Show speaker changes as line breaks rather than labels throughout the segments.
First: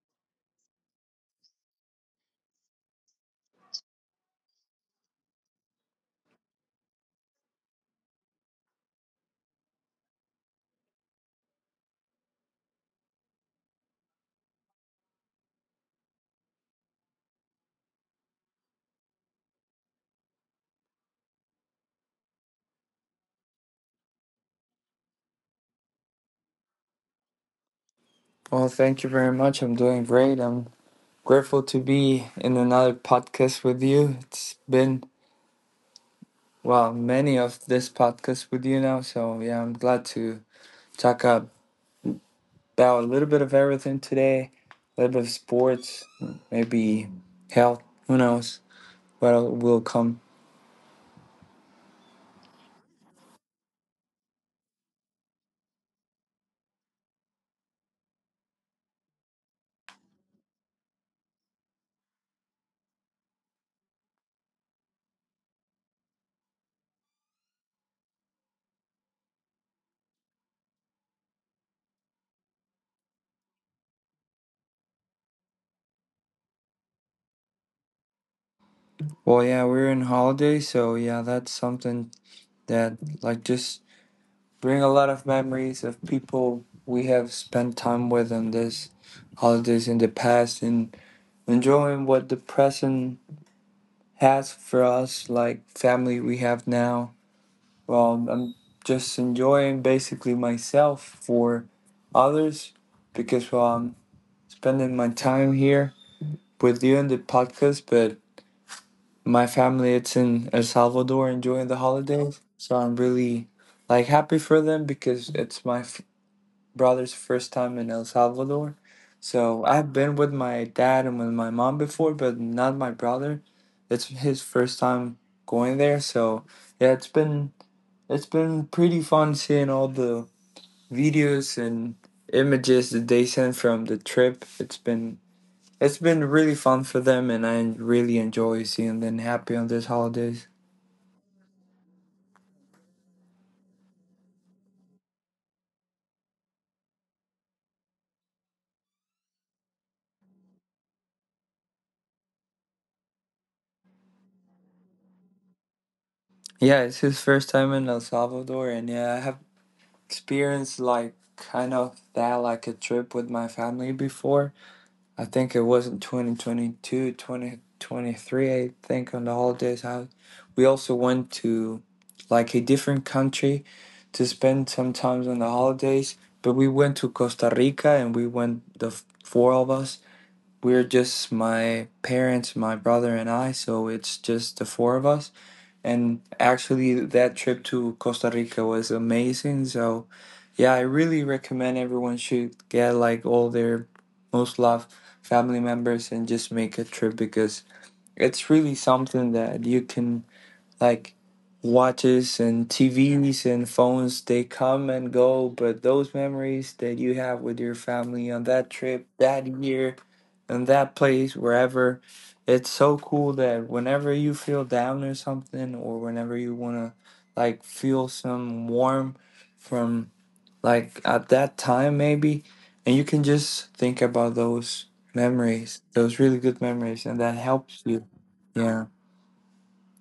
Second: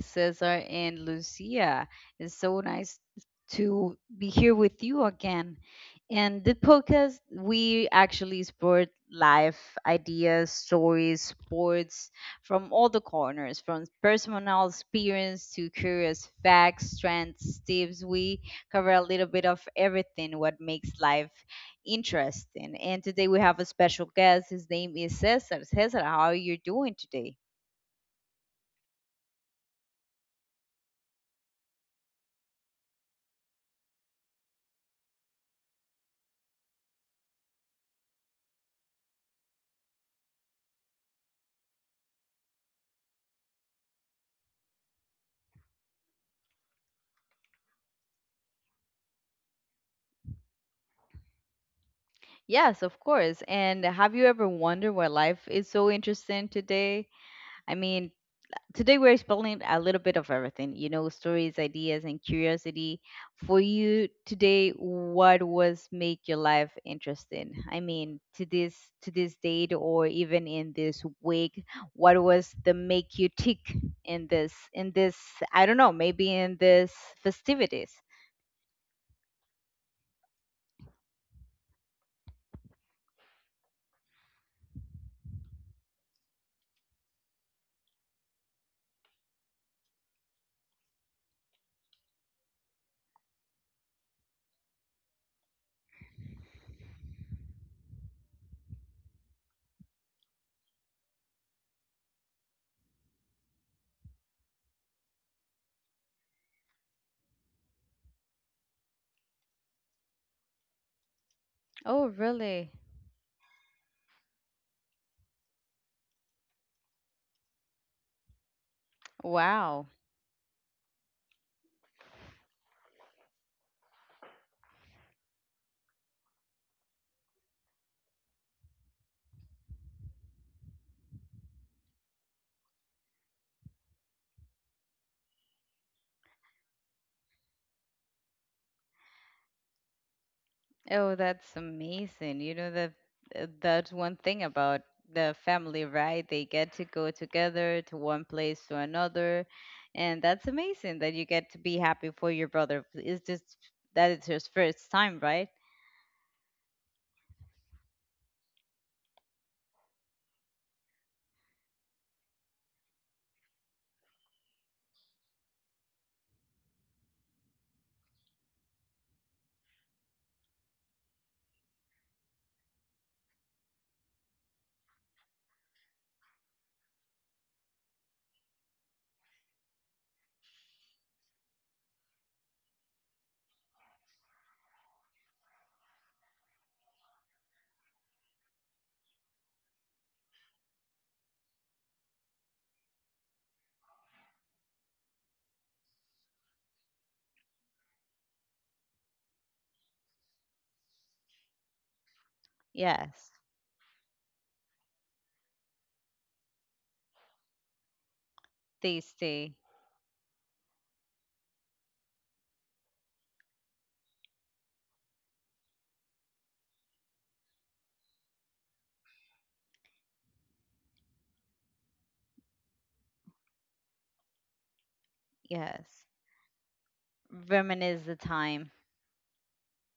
Cesar and Lucia. It's so nice to be here with you again. And the podcast, we actually explore life, ideas, stories, sports from all the corners, from personal experience to curious facts, trends, tips. We cover a little bit of everything what makes life interesting. And today we have a special guest. His name is Cesar. Cesar, how are you doing today?
Well, thank you very much. I'm doing great. I'm grateful to be in another podcast with you. It's been, well, many of this podcast with you now. So, yeah, I'm glad to talk about a little bit of everything today, a little bit of sports, maybe health, who knows what will come.
Yes, of course. And have you ever wondered why life is so interesting today? I mean, today we're exploring a little bit of everything, stories, ideas, and curiosity. For you today, what was make your life interesting? I mean, to this date or even in this week, what was the make you tick in this I don't know, maybe in this festivities?
Well, yeah, we're in holiday. So, yeah, that's something that, like, just bring a lot of memories of people we have spent time with on this holidays in the past and enjoying what the present has for us, like family we have now. Well, I'm just enjoying basically myself for others because well, I'm spending my time here with you in the podcast, but my family it's in El Salvador enjoying the
Oh,
holidays,
really?
so I'm really like happy for them because it's my brother's first time in El Salvador. So I've
Wow.
been with my dad and with my mom before, but not my brother. It's his first time going there. So yeah, it's been pretty fun seeing all the videos and images that they sent from the trip. It's been really fun for them and I really enjoy seeing them happy on these holidays.
Oh, that's amazing. You know that that's one thing about the family, right? They get to go together to one place to another, and that's amazing that you get to be happy for your brother. It's just that it's his first time, right?
Yeah, it's his first time in El Salvador and yeah, I have experienced like kind of that like a trip with my family before. I think it was 2023. I think on the holidays. We also went to like a different country to spend some time on the holidays, but we went to Costa Rica and we went the four of us. We're just my parents, my brother, and I, so it's just the four of us. And actually, that trip to Costa Rica was amazing. So yeah, I really recommend everyone should get like all their most loved family members and just make a trip because it's really something that you can like watches and
Yes,
TVs and phones they come and go, but those memories that you have with your family on that
they
trip, that
stay.
year, and that place, wherever, it's so cool that whenever you feel down or something or whenever you want to like feel some warm from like at that time maybe, and you can just think about those memories,
Yes,
those really good memories, and that helps you.
reminisce the time.
Yeah,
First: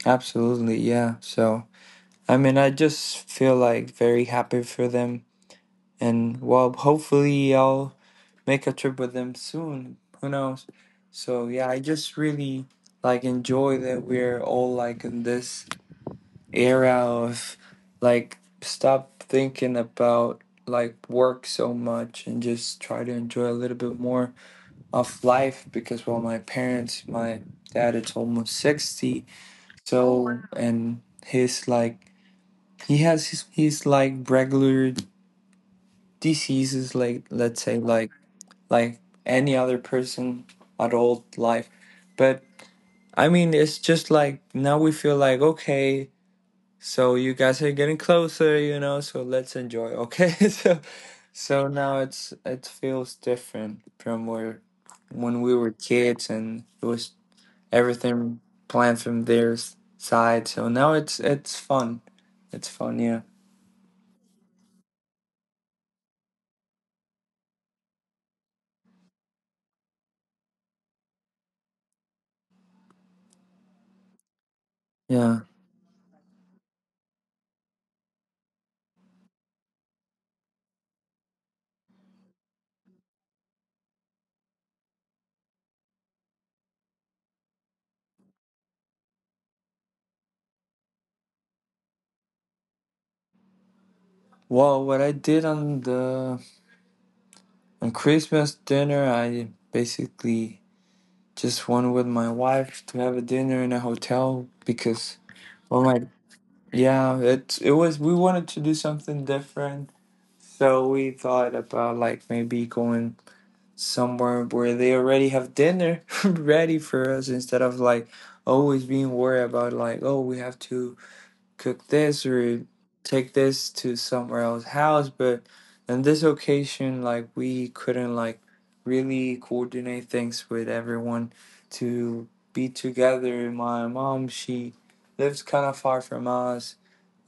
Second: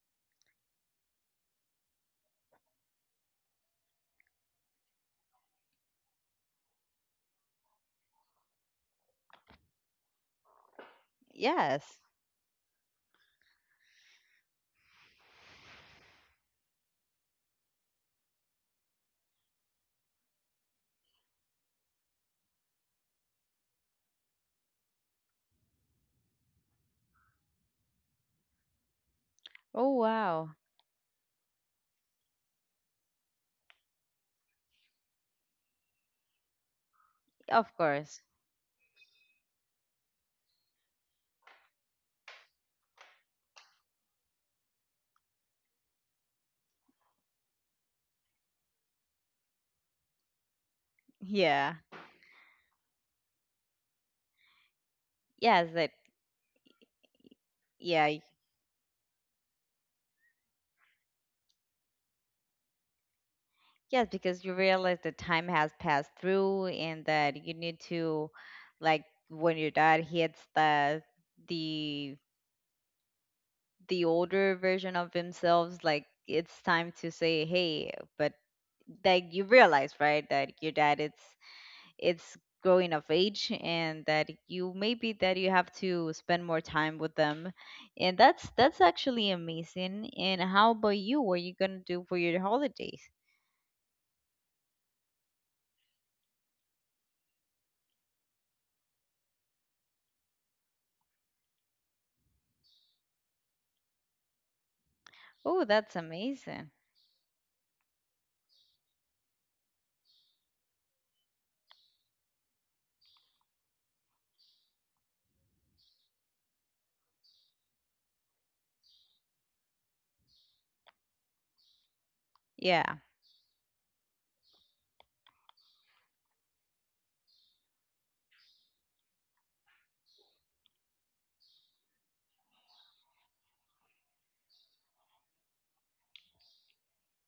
absolutely, yeah. So I mean I just feel like very happy for them, and well hopefully I'll make a trip with them soon, who knows. So yeah, I
Yes.
just really like enjoy that we're all like in this era of like stop thinking about like work so much and just try to enjoy a little bit more of life, because well, my parents, my dad is almost 60.
Oh
So,
wow.
and his like he's like regular diseases, like let's
Of
say like
course.
like any other person, adult life. But I mean it's just like now we feel like okay. So you guys are getting closer, you know, so let's enjoy. Okay. So
Yeah.
now it feels different from where when we
Yes.
were
That.
kids and it was
Yeah.
everything planned from their side. So now it's fun. It's fun, yeah.
Yes, because you realize that time has passed through and that you need to like when your dad hits the the older version of
Yeah.
themselves, like it's time to say, hey, but like you realize, right, that your dad it's growing of age and that you maybe that you have to spend more time with them. And that's actually amazing. And how about you? What are you gonna do for your holidays?
Well, what I did on the on Christmas dinner, I basically just went with my wife to have a dinner in a hotel, because
Oh,
oh
that's
my.
amazing.
Yeah, it was, we wanted to do something different, so we thought about like maybe going somewhere where they already have dinner ready for us instead of like always being worried about like oh we have to cook this or
Yeah.
take this to somewhere else house. But on this occasion like we couldn't like really coordinate things with everyone to be together. My mom, she lives kind of far from us,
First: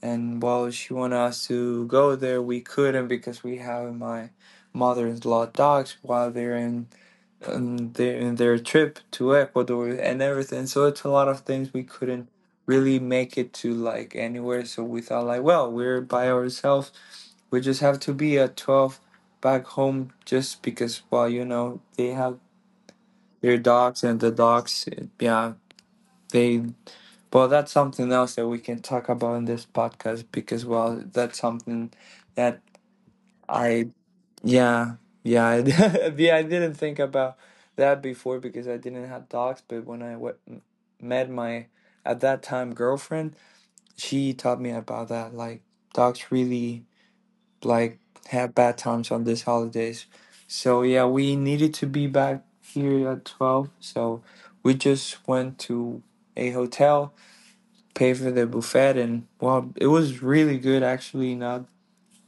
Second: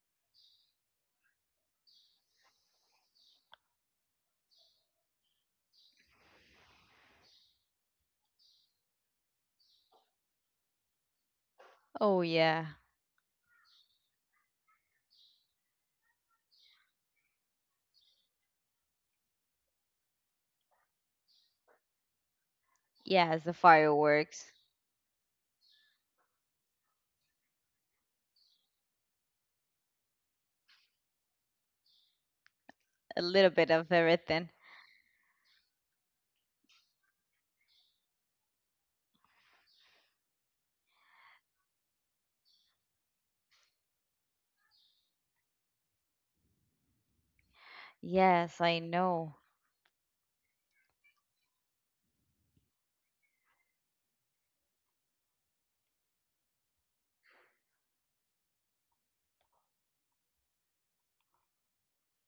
and while she wanted us to go there, we couldn't because we have my mother-in-law dogs while are in their trip to Ecuador and everything. So it's a lot of things we
Oh
couldn't
yeah.
really make it to like anywhere. So we thought like, well, we're by ourselves. We just have to be at 12 back home, just because well, they have
Yes, the
their dogs. And the
fireworks.
dogs, yeah, they, well, that's something else that we can talk about in this podcast, because well, that's something that
A little bit of
I,
everything.
yeah, yeah, yeah, I didn't think about that before because I didn't have dogs. But when I met my, at that time, girlfriend, she taught me about that. Like, dogs really, like, have
Yes,
bad
I
times on
know.
these holidays. So, yeah, we needed to be back here at 12. So, we just went to a hotel, pay for the buffet, and well it was really good, actually not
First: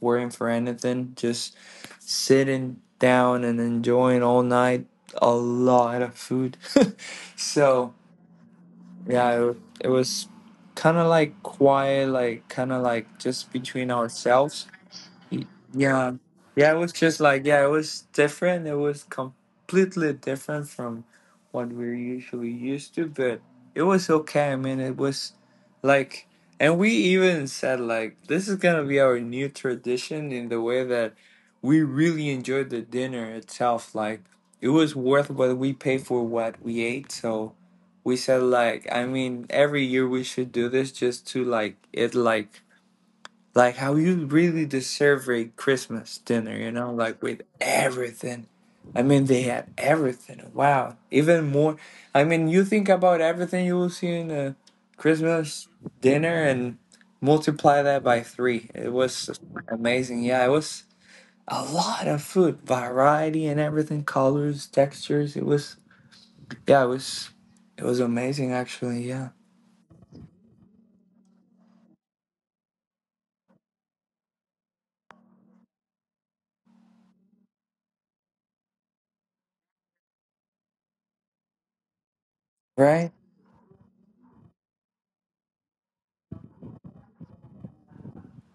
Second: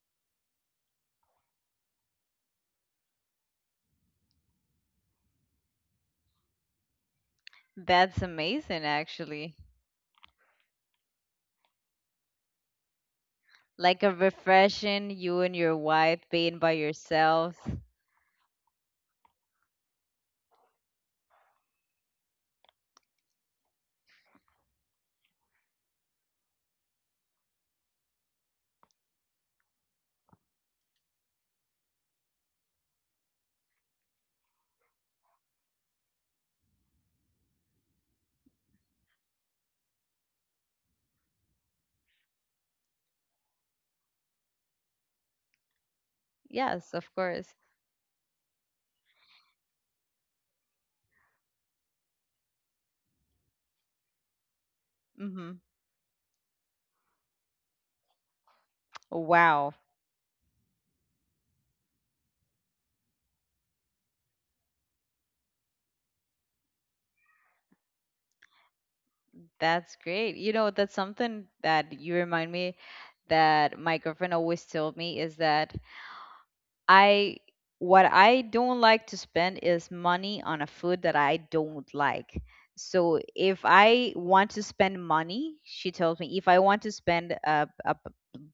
worrying for anything, just sitting down and enjoying all night a lot of food. So
That's amazing
yeah,
actually.
it was kind of like quiet, like kind of like just between
Like a
ourselves.
refreshing you
Y-
and your
Yeah.
wife being
Yeah,
by
it was just like,
yourselves.
yeah, it was different. It was completely different from what we're usually used to, but it was okay. I mean, it was like, and we even said like this is going to be our new tradition in the way that we really enjoyed the dinner itself. Like, it was worth what we paid for what we ate. So we said like, I mean, every year we should do this just to, like, how you really deserve a Christmas dinner, you know,
Yes, of
like with
course.
everything. I mean, they had everything. Wow, even more. I mean, you think about everything you will see in a
Mhm.
Christmas dinner and multiply that by three. It was
Wow,
amazing. Yeah, it was a lot of food, variety and everything, colors, textures. It was, yeah, it was amazing actually. Yeah.
that's great. You know, that's something that you remind me that my girlfriend always told me is that I what I don't like to spend is money on a food that I don't like.
Right?
So if I want to spend money, she tells me if I want to spend a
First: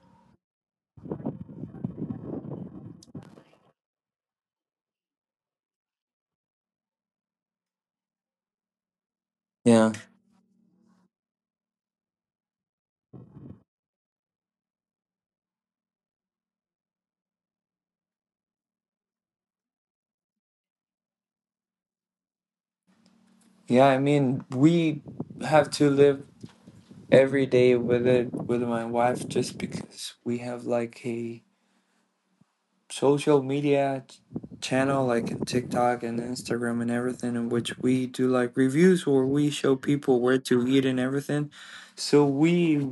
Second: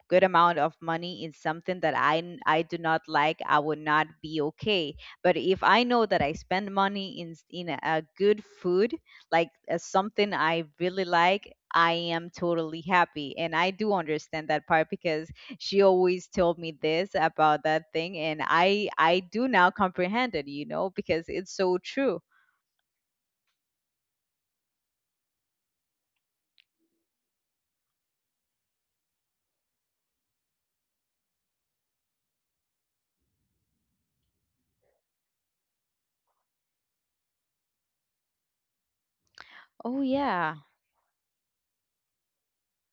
good amount of money in something that I do not like, I would not be okay. But if I know that I spend money in in a good food, like
Yeah.
something I really like, I am totally happy. And I do understand that part because she always told me this about that thing and I do now comprehend it, because it's so true.
Yeah, I mean, we have to live every day with it with my wife just because we have like a social media channel like in TikTok and Instagram and everything in which we do like reviews where we show
Oh
people where
yeah.
to eat and everything. So we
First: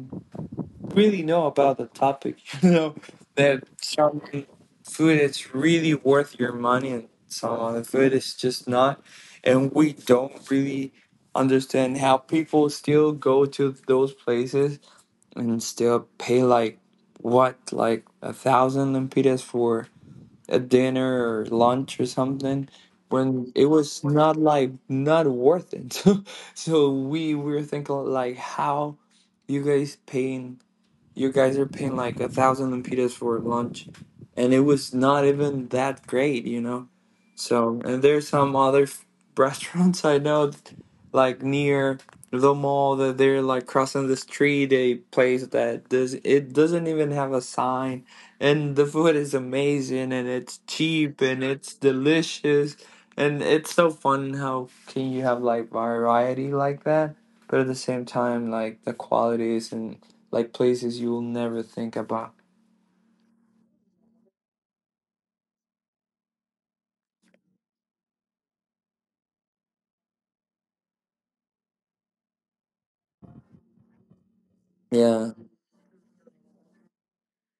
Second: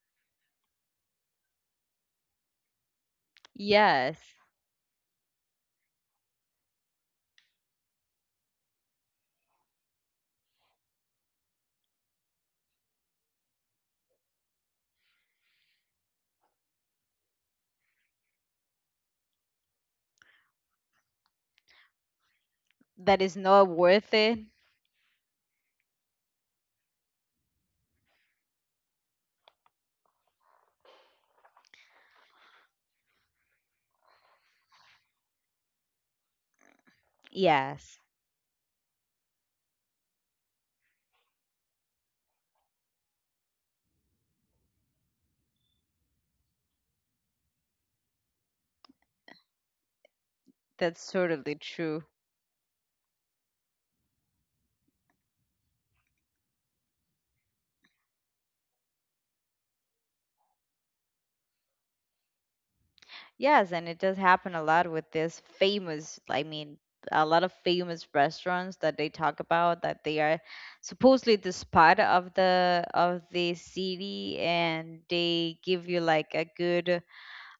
really know about the topic, you know, that
Yes.
some food is really worth your money and some other food is just not. And we don't really understand how people still go to those places and still pay like what like 1,000 lempiras for a dinner or lunch or something
That is
when
not
it was
worth
not
it.
like not worth it. So we were thinking like how you guys paying, you guys are paying like 1,000 lempitas for lunch, and it was not even that great, you know. So,
Yes.
and there's some other restaurants I know, like near the mall that they're like crossing the street, a place that does it doesn't even have a sign, and the food is amazing and it's
That's
cheap and
totally
it's
true.
delicious. And it's so fun how can you have like variety like that, but at the same time like the quality isn't like places you will never think about.
Yes, and it does happen a lot with this famous, I mean, a lot of famous restaurants that they talk about that they are supposedly the spot of the city and
Yeah.
they give you like a good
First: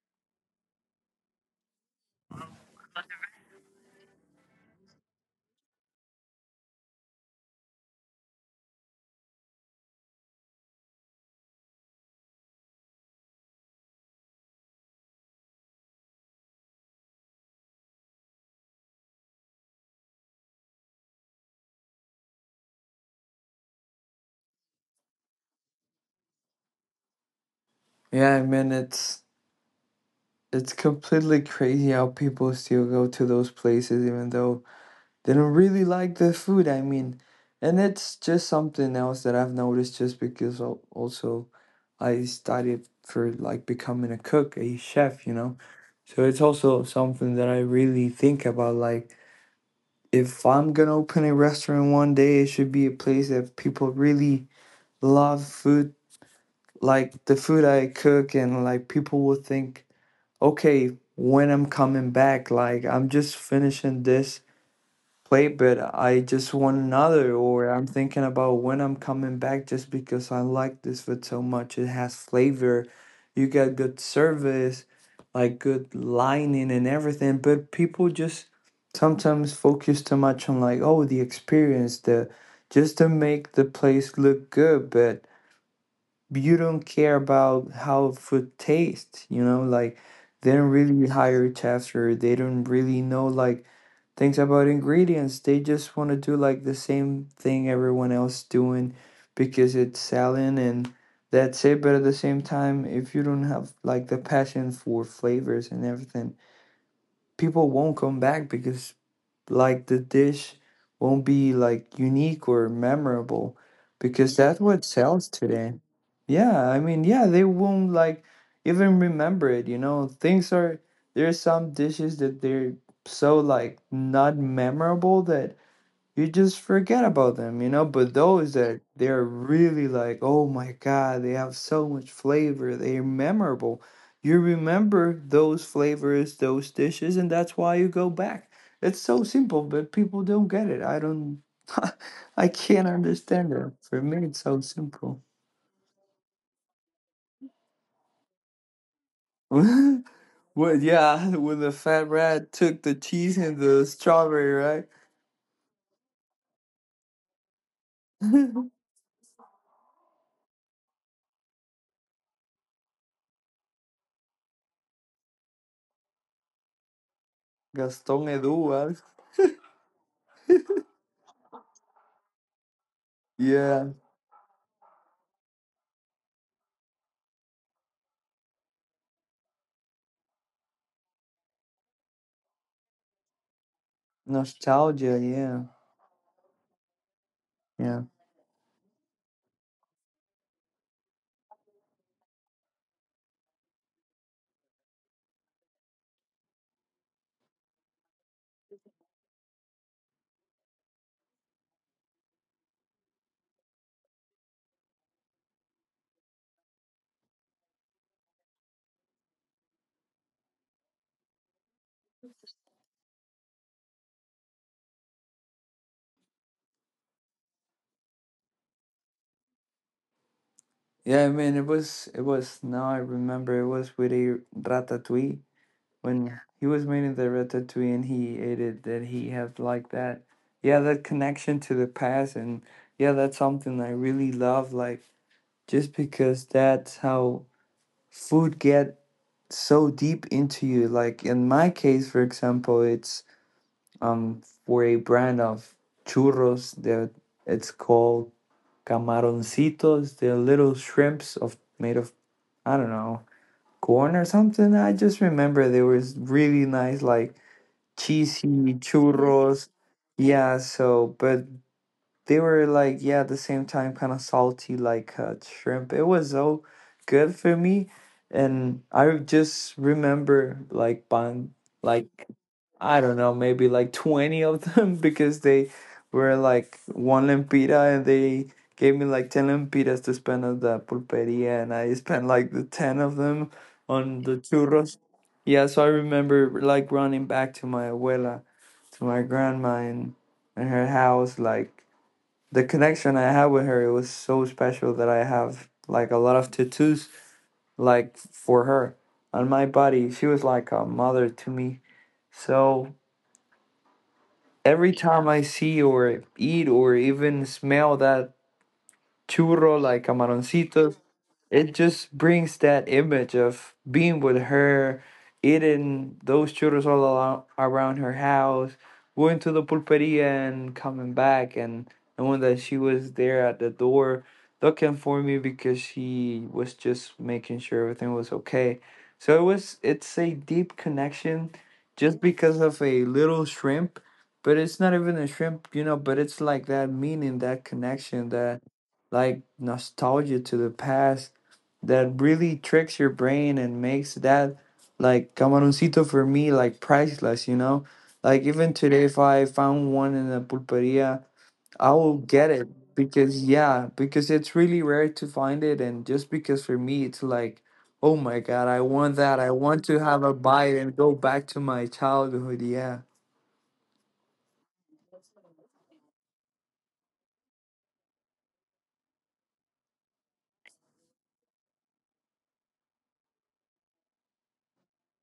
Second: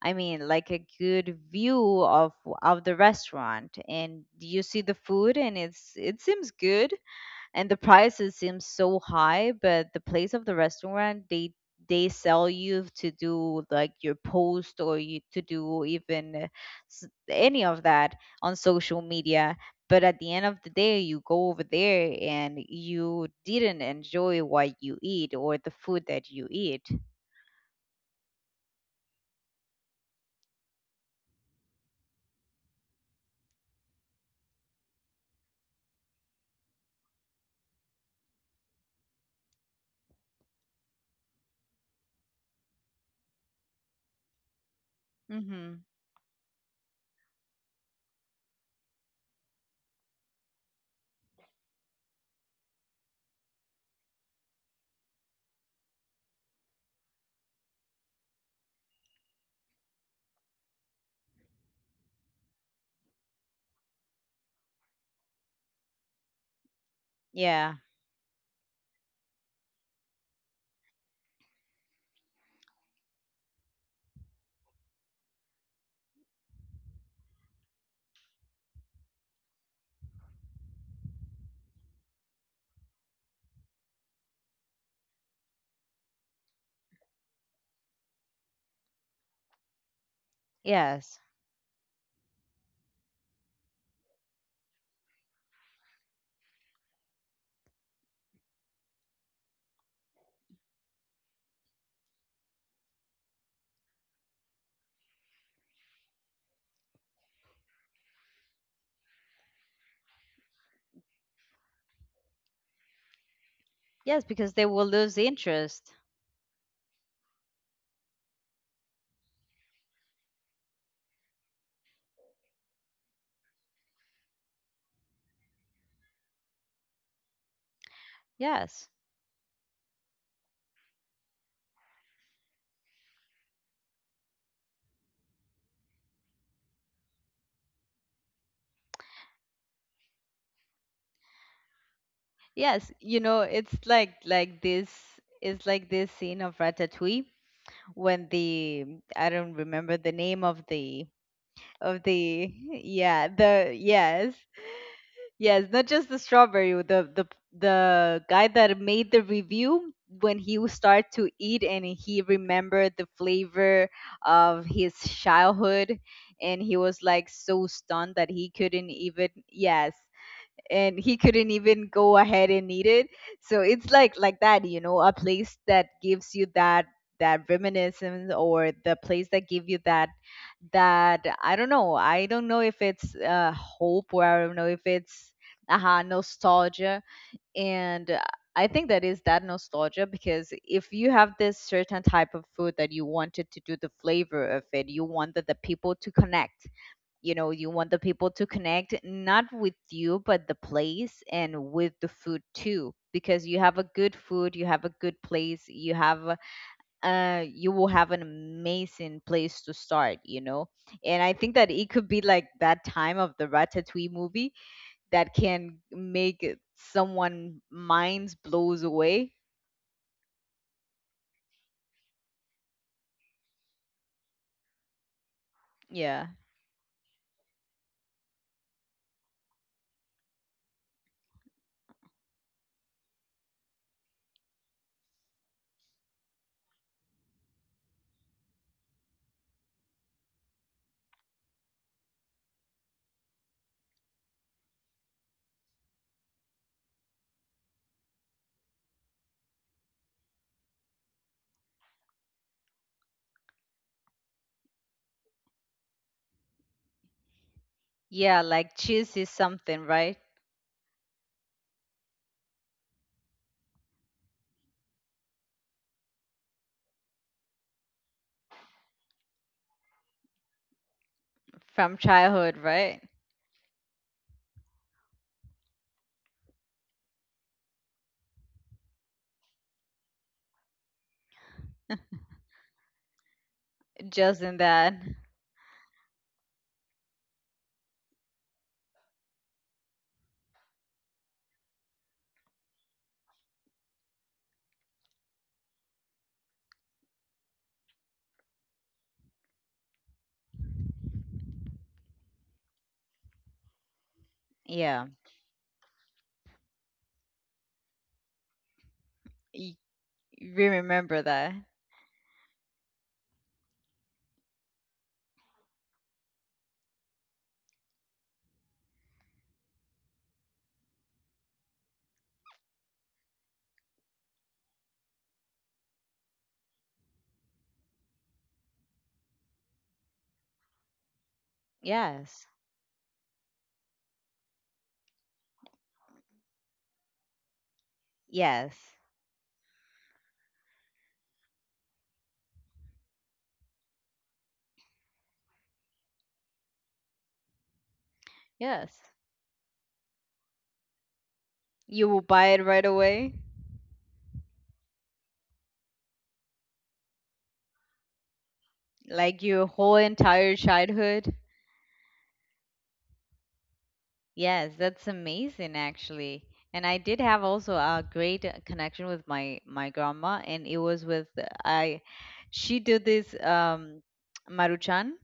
I mean, like a good view of the restaurant and you see the food and it seems good and the prices seem so high but the place of the restaurant they sell you to do like your post or you to do even any of that on social media but at the end of the day you go over there and you didn't enjoy what you eat or the food that you eat.
Yeah, I mean it's completely crazy how people still go to those places even though they don't really like the food, I mean. And it's just something else that I've noticed just because also I studied for like becoming a cook, a chef, you know.
Hmm.
So it's also something that I really think about, like if I'm gonna open a restaurant one day, it should be a place that people really love food, like the food I cook, and like people will think, okay, when I'm coming back, like I'm just finishing this plate, but I just want another, or
Yeah.
I'm thinking about when I'm coming back just because I like this food so much. It has flavor, you get good service, like good lining and everything, but people just sometimes focus too much on like, oh, the experience, the just to make the place look good, but you don't care about how food tastes, you know, like they don't really
Yes.
hire chefs or they don't really know like things about ingredients. They just want to do like the same thing everyone else doing because it's selling and that's it. But at the same time, if you don't have like the passion for flavors and everything, people won't come back because like the dish won't be like unique or memorable
Yes,
because
because
that's
they
what
will lose
sells today.
interest.
Yeah, I mean, yeah, they won't like even remember it, you know. Things are there's some dishes that they're so like not memorable that you just forget about them, you know. But those that
Yes.
they're really like, oh my god, they have so much flavor, they're memorable. You remember those flavors, those dishes, and that's why you go back. It's so simple, but people don't get it. I don't, I can't
Yes. You know,
understand it.
it's
For
like
me, it's
like
so simple.
this scene of Ratatouille when the I don't remember the
Well,
name of the
yeah, when the fat rat took the
yeah,
cheese and
the
the
yes.
strawberry, right?
Yes, not just the strawberry. The guy that made the review when he would start to eat and he remembered the flavor of his childhood and he was like so stunned
Gaston
that he couldn't
Edouard.
even, yes, and he couldn't even go ahead and eat it. So
Yeah,
it's like that, a place that gives you that reminiscence or the place that give you that I don't know, if it's hope or I don't know if
nostalgia.
it's
Yeah,
aha nostalgia.
yeah.
And I think that is that nostalgia because if you have this certain type of food that you wanted to do the flavor of it, you wanted the people to connect, you want the people to connect not with you but the place and with the food too, because you have a good food, you have a good place, you have you will have an amazing place to start. And I think that it could be like that time of the Ratatouille movie that can someone minds blows away.
Yeah, I mean, it was, now I remember it was with a ratatouille when
Yeah.
He was making the ratatouille and he ate it, that he had like that. Yeah, that connection to the past. And yeah, that's something I really love. Like, just because that's how food get so deep into you. Like, in my case, for example, it's um for a brand of churros that it's called camaroncitos. They're little shrimps of made of I don't know corn or something. I just remember there was really nice, like
Yeah,
cheesy
like cheese is
churros.
something, right?
Yeah, so, but they were like, yeah, at the same time, kind of salty, like shrimp. It was so good for me. And I just remember like bun,
From
like
childhood, right?
I don't know, maybe like 20 of them because they were like one lempira and they gave me like 10 lempiras to spend at the pulperia and I spent like the 10 of them on the
Just in that.
churros. Yeah, so I remember like running back to my abuela, to my grandma in her house. Like the connection I had with her, it was so special that I have like a lot of tattoos like for her on my body. She was like a mother to me. So every
Yeah.
time I see or eat or even smell that churro like
You
camaroncitos,
remember that.
it just brings that image of being with her, eating those churros all along, around her house, going to the pulperia and coming back, and knowing that she was there at the door looking for me because she was just making sure everything was okay. So it's a deep connection just
Yes.
because of a little shrimp, but it's not even a shrimp, you know, but it's like that meaning, that connection, that
Yes.
like nostalgia to the past that really tricks your brain and makes that like camaroncito for me like priceless, you know? Like even
Yes.
today if I found one in a pulperia, I
You
will
will buy
get
it right
it
away?
because yeah, because it's really rare to find it and just because for me it's like oh my god, I want that.
Like
I
your
want
whole
to have a
entire
bite and go
childhood?
back to my childhood, yeah.
Yes, that's amazing actually. And I did have also a great connection with my grandma and it was with I she did this Maruchan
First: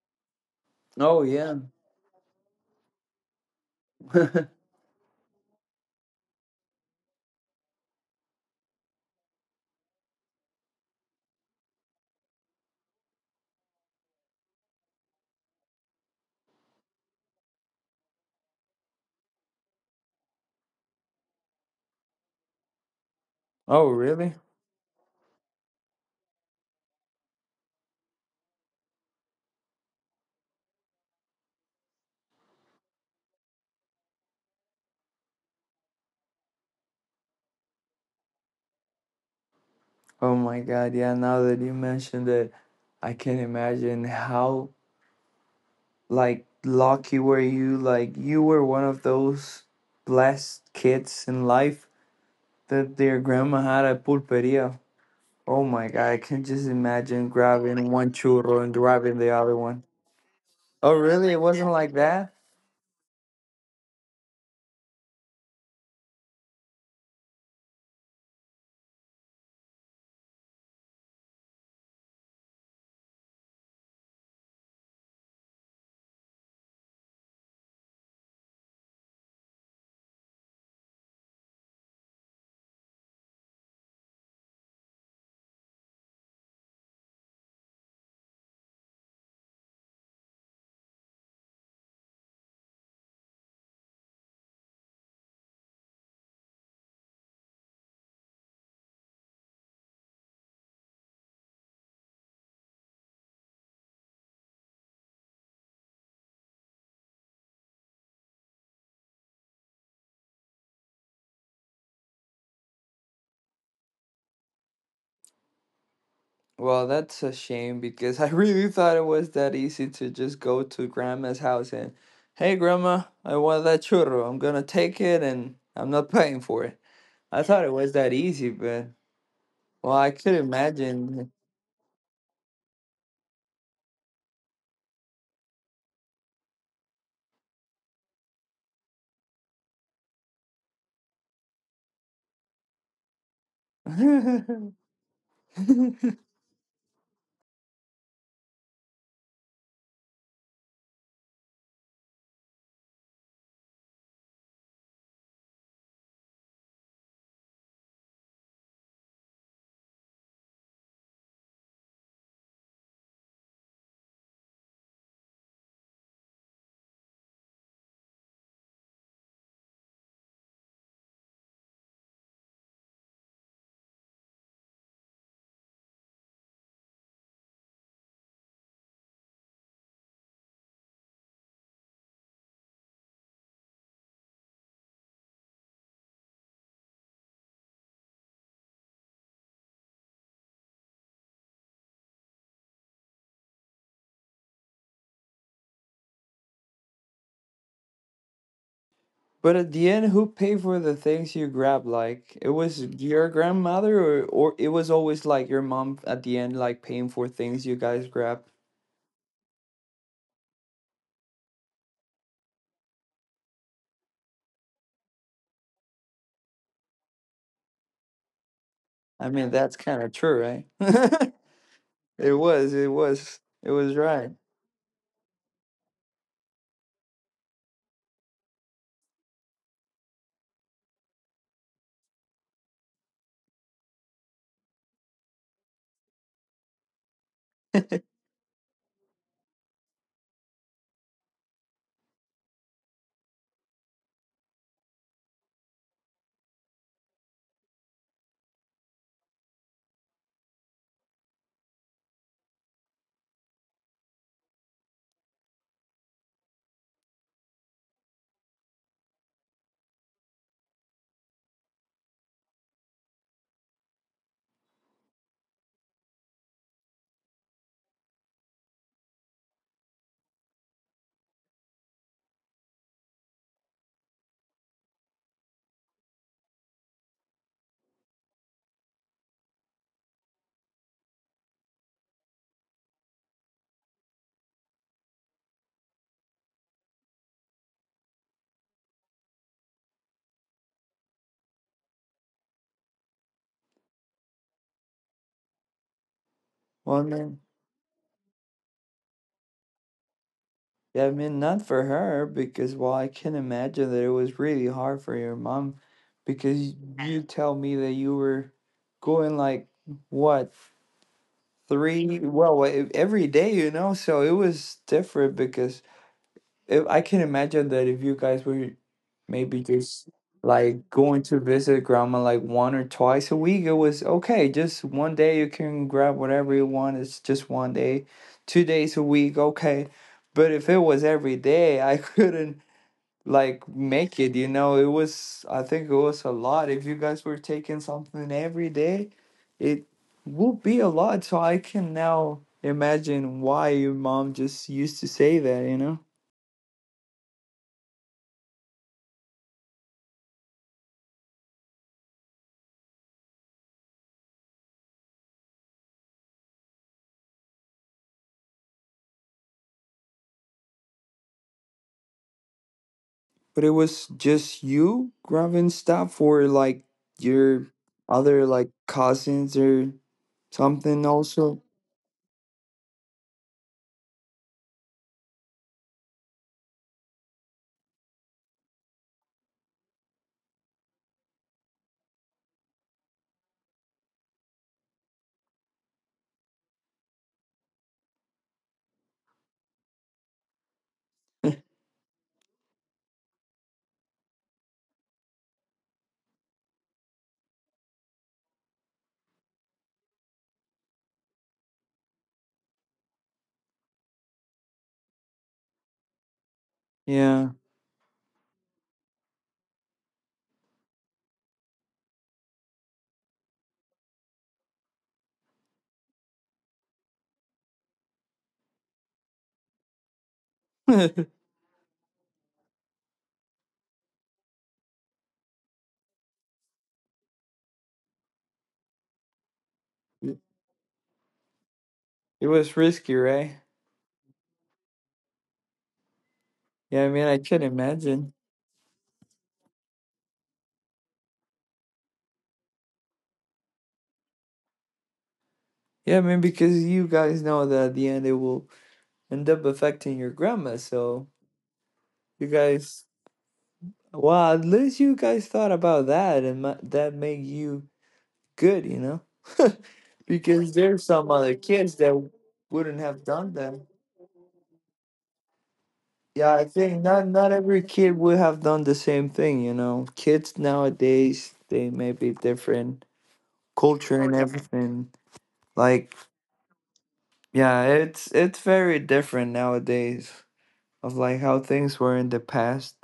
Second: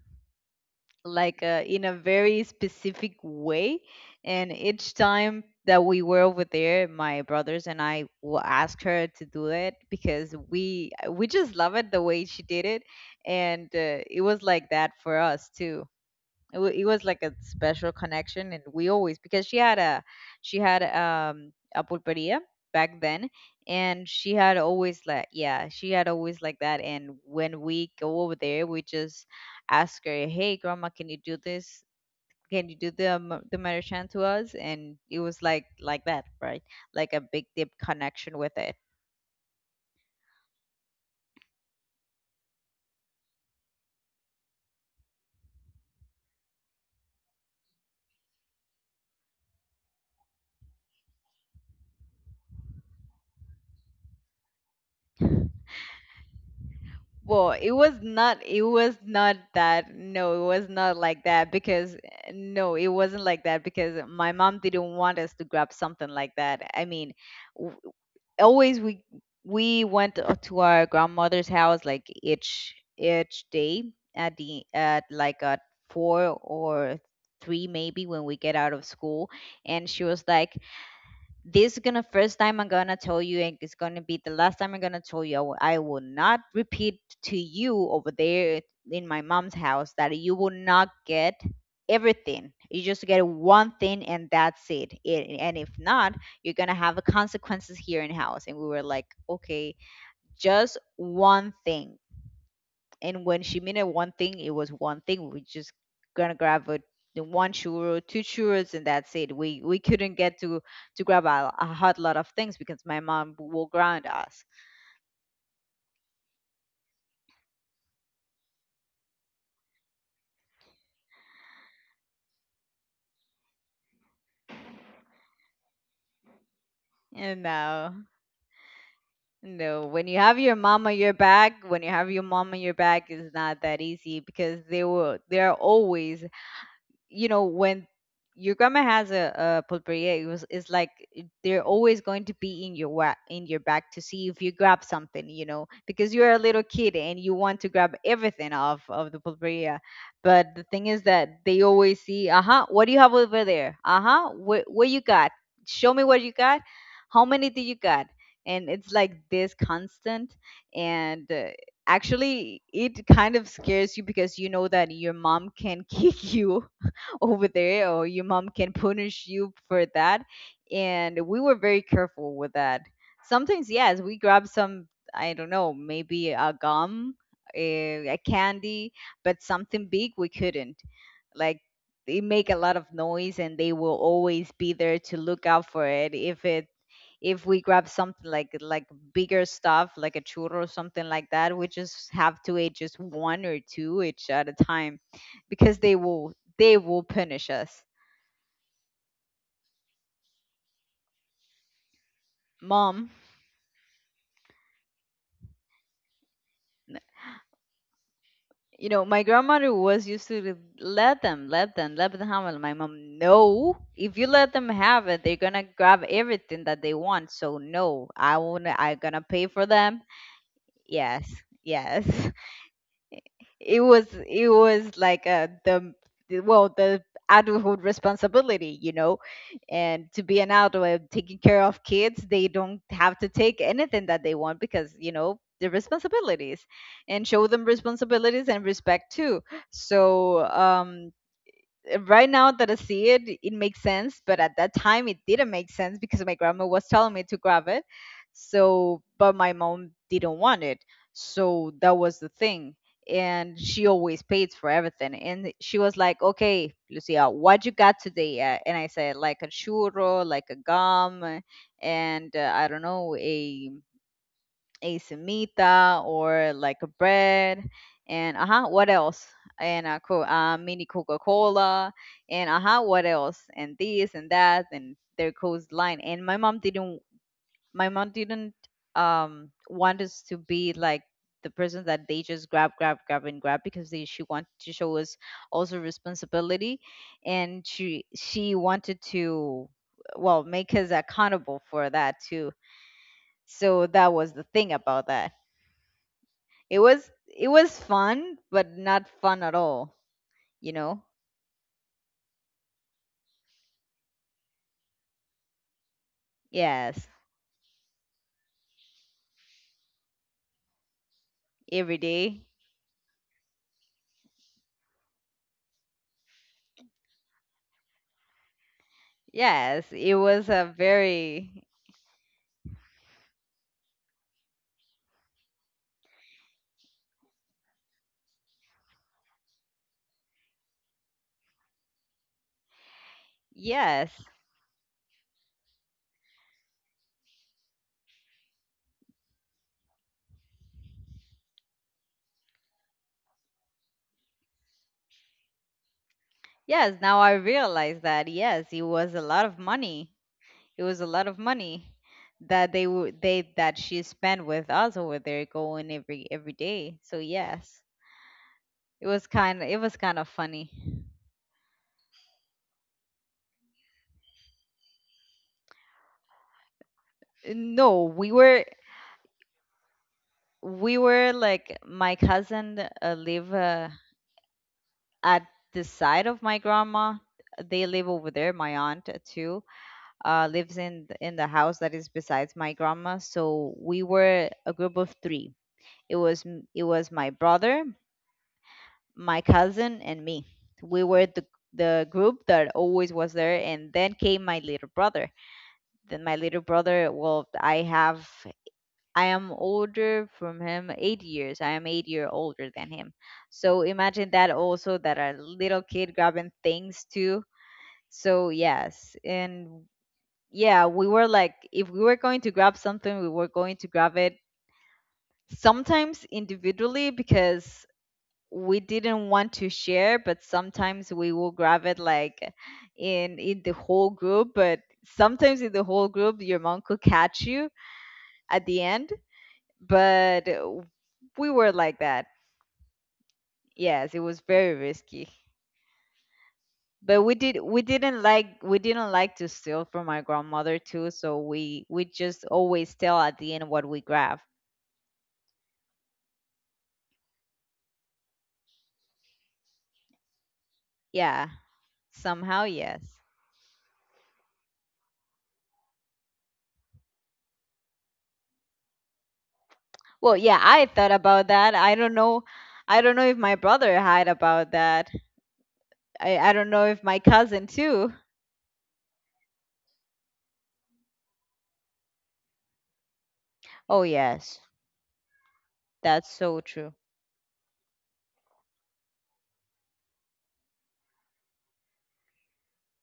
Oh
like
yeah.
in a very specific way. And each time that we were over there, my brothers and I will ask her to do it because we just love it the way she did it, and it was like that for us too. It was like a special connection, and we always, because she had a, she had a pulperia back then,
Oh
and
really?
she had always like yeah, she had always like that. And when we go over there, we just ask her, hey, grandma, can you do this, can you do the Maruchan to us. And it was like that, right? Like a big deep connection with it.
Oh my god, yeah, now that you mentioned it, I can imagine how like lucky were you, like you were one of those blessed kids in life that their grandma had a pulperia. Oh my god, I can just imagine
Well, it
grabbing
was
one
not
churro
it
and
was
grabbing the
not
other one.
that. No,
Oh really, it wasn't like that.
it wasn't like that because my mom didn't want us to grab something like that. I mean, w- always we went to our grandmother's house like each day at the at like at four or three maybe when we get out of school. And she was like, this is gonna first time I'm gonna tell you and it's gonna be the last time I'm gonna tell you. I will not repeat to you over there in my mom's house that you will not get everything, you just get one thing and that's it, and if not you're gonna have a consequences here in house. And we were like, okay, just one thing. And when she meant one thing, it was one thing. We just gonna grab a the one churro, two churros, and that's it. We couldn't get to grab a hot lot of things because my mom will ground us.
Well, that's a shame because I really thought it was that easy to just go to grandma's house and hey grandma I want that churro I'm gonna take it and I'm not paying for it. I
And
thought it was
no,
that easy but
no.
well
When
I
you
could
have your mom on your
imagine.
back, when you have your mom on your back, it's not that easy because they will. They're always, when your grandma has a pulperia, it was it's like it- they're always going to be in your in your back to see if you grab something, because you're a little kid and you want to grab everything off of the pulperia. But the thing is that they always see, uh-huh, what do you have over there, uh-huh, what you got, show me what you got, how many do you got. And it's like this constant, and actually it kind of scares you because you know that your mom can kick you over there, or your mom can punish you for that. And we were very careful with that. Sometimes yes we grab some, I don't know, maybe a gum, a candy, but something big we couldn't, like, they make a lot of noise and they will always be there to look out for it if it's if we grab something like bigger stuff, like a churro or something like that. We just have to eat just one or two each at a time because they will punish us.
But at the end, who paid for the things you grabbed? Like it was
Mom,
your grandmother, or it was always like your mom at the end, like paying for things you guys grabbed.
my grandmother was used to let them have it. My mom, no, if you let them have it, they're gonna grab everything that they want, so no, I won't I am gonna
I
pay
mean,
for
that's kind
them.
of true, right?
Yes. Yes.
It
it
was
was
right.
it was like the adulthood responsibility, and to be an adult and taking care of kids, they don't have to take anything that they want because you know the responsibilities, and show them responsibilities and respect too. So right now that I see it, it makes sense. But at that time, it didn't make sense because my grandma was telling me to grab it. So, but my mom didn't want it. So that was the thing. And she always pays for everything. And she was like, okay, Lucia, what you got today? And I said, like a churro, like a gum, and I don't know, a semita or like a bread and uh-huh, what else, and a mini coca-cola and uh-huh, what else, and this and that and their line. And my mom didn't, my mom didn't want us to be like the person that they just grab, grab, grab, and grab because she wanted to show us also responsibility. And she wanted to, well, make us accountable for that too. So that was the thing about that. it
Well,
was
no,
it was fun, but not fun at all, you know?
yeah, I mean, not for her because, well, I can imagine that it was really hard for your mom because
Yes,
you tell me that you were going like what?
every
three
day.
well wa- every day, you know, so it was different because if I can imagine that if you guys were maybe
Yes,
just
it was a
like going to
very
visit grandma like one or twice a week, it was okay, just one day you can grab whatever you want, it's just one day, 2 days a week okay, but if it was every day I couldn't like
yes.
make it, you know. It was, I think it was a lot if you guys were taking something every day, it would be a lot, so I can now imagine why your mom just used to say that, you know.
Yes, now I realize that yes, it was a lot of money. It was a lot of money that they would they that she spent with us over there going every day. So yes, it was kind of funny.
But it was just you grabbing stuff or like your
No, we
other
were
like cousins or
we
something
were
also?
like my cousin live, at the side of my grandma. They live over there. My aunt, too, lives in in the house that is besides my grandma. So we were a group of three. It was it was my brother, my cousin, and me. We were the group that always was there. And then came my little brother. Then my little brother, well, I have, I am older from him 8 years. I am 8 year older than him. So imagine that also, that a little kid grabbing things too.
Yeah.
So yes, and yeah, we were like, if we were going to grab something, we were going to grab it sometimes individually because we didn't want to share, but sometimes
It
we will grab it like in the whole group. But sometimes in the whole group, your mom could catch you at the end. But we were like that.
was risky, right?
Yes, it was very risky.
Yeah, I
But
mean,
we
I
did,
can imagine.
we didn't like to steal from my grandmother too, so we just always tell at the end what we grab.
Yeah, I mean because you guys know that at the end it will end up affecting your grandma. So
Yeah,
you
somehow
guys,
yes.
well, at least you guys thought about that, and that made you good, you know,
Well, yeah,
because
I
there's
thought
some
about
other
that. I
kids that
don't know.
wouldn't
I don't
have
know if
done
my
that.
brother had about that. I
Yeah, I
don't know
think
if my
not
cousin
every
too.
kid would have done the same thing, you know. Kids nowadays they may be different
Oh
culture and
yes,
everything. Like
that's so true.
yeah, it's very different nowadays of like how things were in the past.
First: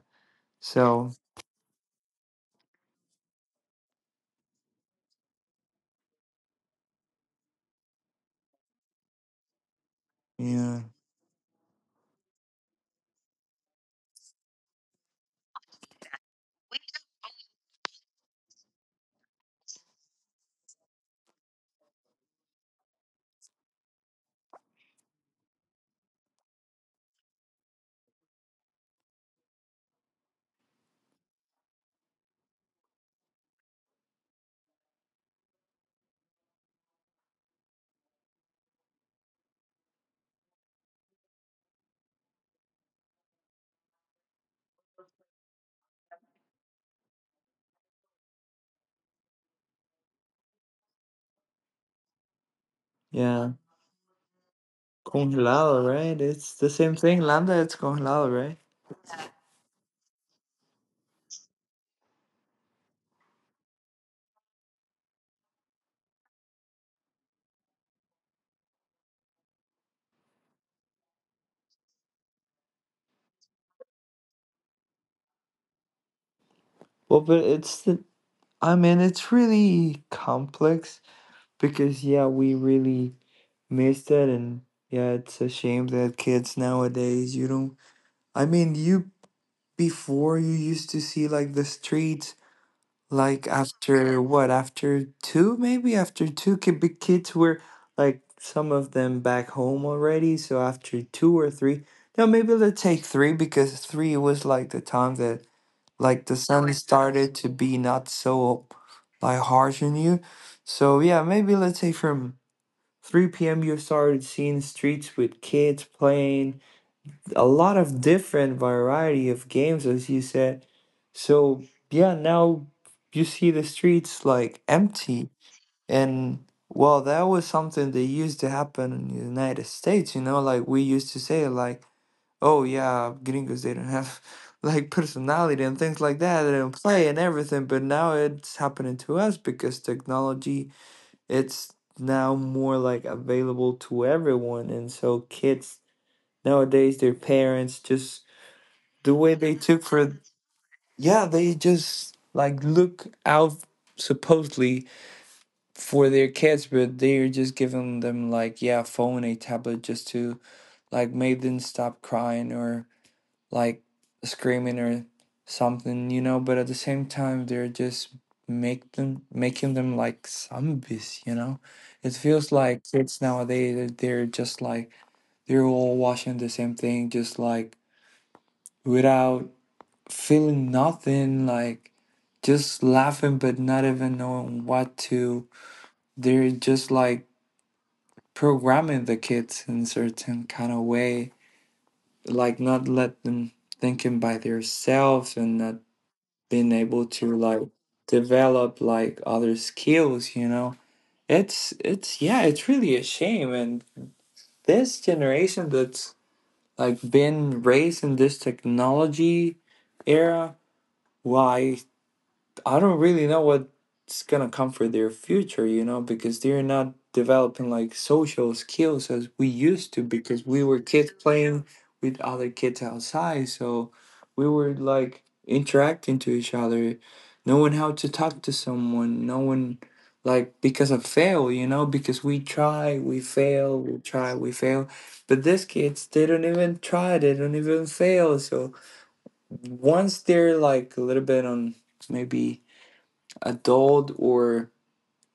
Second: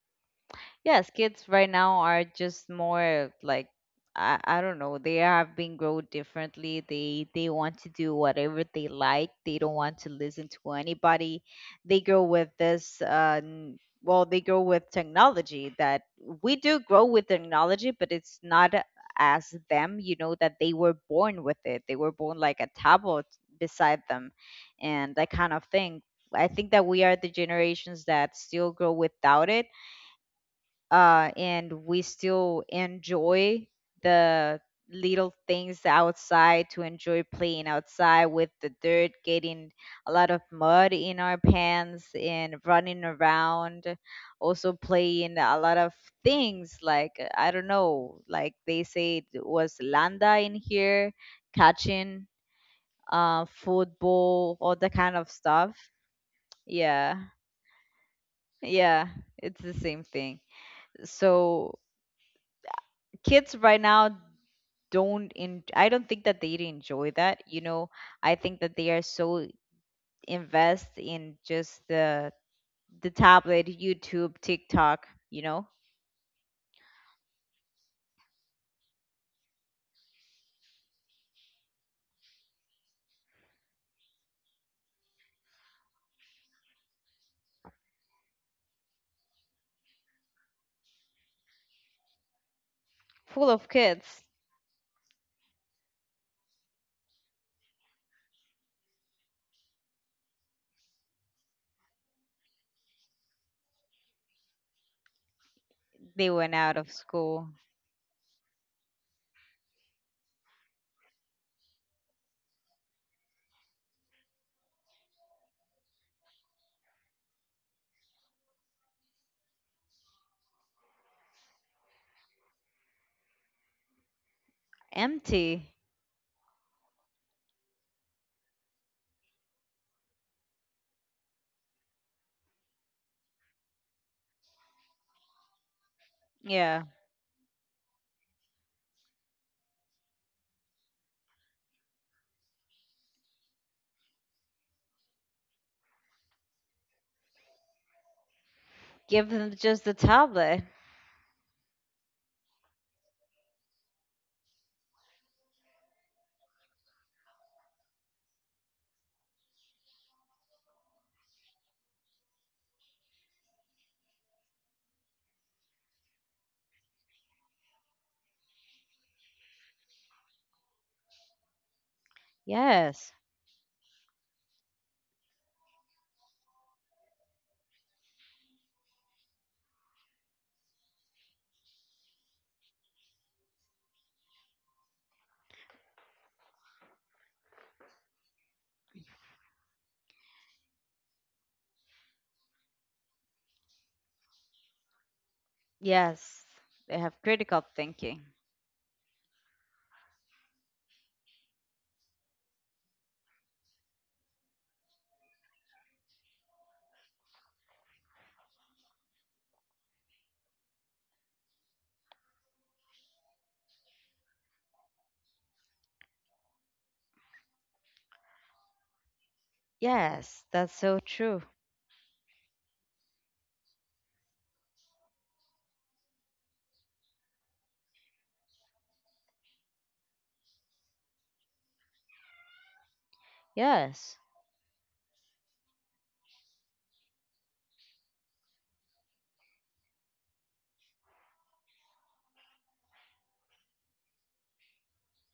Yes,
So
kids right now are just more like, I don't know. They have been grown differently. They want to do whatever they like. They don't want to listen to
yeah.
anybody. They grow with this. They grow with technology. That we do grow with technology, but it's not as them. You know that they were born with it. They were born like a tablet beside them, and that kind of thing. I think that we are the generations that still grow without it, and we still enjoy the little things outside, to enjoy playing outside with the dirt, getting a lot of mud in our pants and running around, also playing a lot of things like, I don't know, like they say it was landa in here, catching,
Yeah.
football, all that kind of stuff.
Congelado, right? It's the same
Yeah,
thing. Lambda, it's congelado, right?
yeah, it's the same thing. So kids right now don't, in I don't think that they'd enjoy that. You know, I think that they are so invest in just the tablet, YouTube, TikTok, you know,
Well, but it's the, I mean, it's really complex because, yeah, we really missed it. And yeah, it's a shame that kids nowadays, you don't, I mean, you, before you used to see like the streets like
full of
after
kids.
what, after two, maybe after two big kids were like some of them back home already, so after two or three, no maybe let's take three because three was like the time that like
They
the
went
sun
out of
started to
school
be not so like harsh on you. So yeah, maybe let's say from 3 p.m you started seeing streets with kids playing a lot of different variety of games as you said. So yeah, now you see the streets like empty.
empty.
And well, that was something that used to happen in the United States, you know, like we used to say like oh yeah gringos they don't have like personality and things like that, they don't
Yeah.
play and everything, but now it's happening to us because technology it's now more like available to everyone. And so kids nowadays their parents just the
Give
way
them
they
just
took
the
for
tablet.
yeah, they just like look out supposedly for their kids but they're just giving them like yeah phone a tablet just to like make them stop crying or like screaming or something, you know, but at the same time they're just make them making them like zombies, you know. It feels like
Yes.
kids nowadays they're just like they're all watching the same thing just like without feeling nothing, like just laughing but not even knowing what to. They're just like programming the kids in certain kind of way, like not let them thinking by themselves and not
Yes.
being
They
able
have
to like
critical thinking.
develop like other skills, you know. It's yeah, it's really a shame. And this generation that's like been raised in this technology era, why I don't really know what's gonna come for their future, you know, because they're not developing like social skills as we used to, because
Yes,
we
that's
were
so
kids
true.
playing with other kids outside, so we were like interacting to each other, knowing how to talk to someone, knowing like because of fail, you know, because we try, we fail, we
Yes.
try, we fail. But these kids they don't even try, they don't even fail. So once they're like a little bit on maybe adult or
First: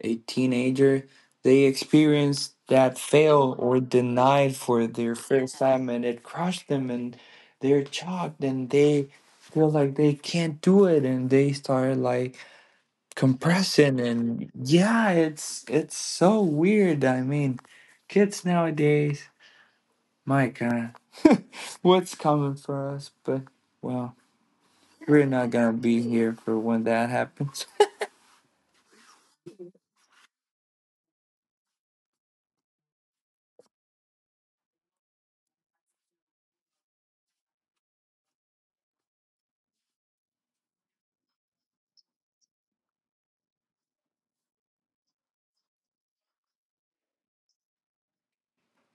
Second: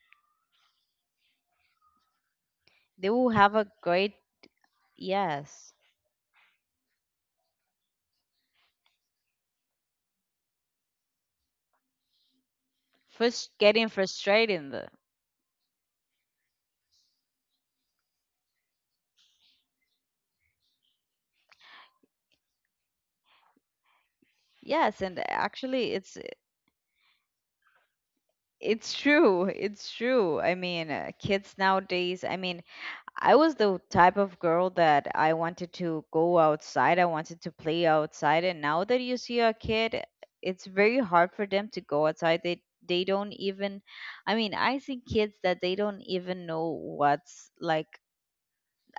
a teenager, they experience that
They will
fail
have a
or
great
denied for their first
yes.
time and it crushed them and they're shocked and they feel like they can't do it and they start like
First getting
compressing,
frustrated
and
in the
yeah it's so weird. I mean, kids nowadays, my god, what's coming for us, but well,
yes, and
we're not gonna
actually,
be
it's
here for when that happens.
It's true. It's true. I mean, kids nowadays, I mean, I was the type of girl that I wanted to go outside, I wanted to play outside, and now that you see a kid, it's very hard for them to go outside. They don't even, I mean, I see kids that they don't even know what's like,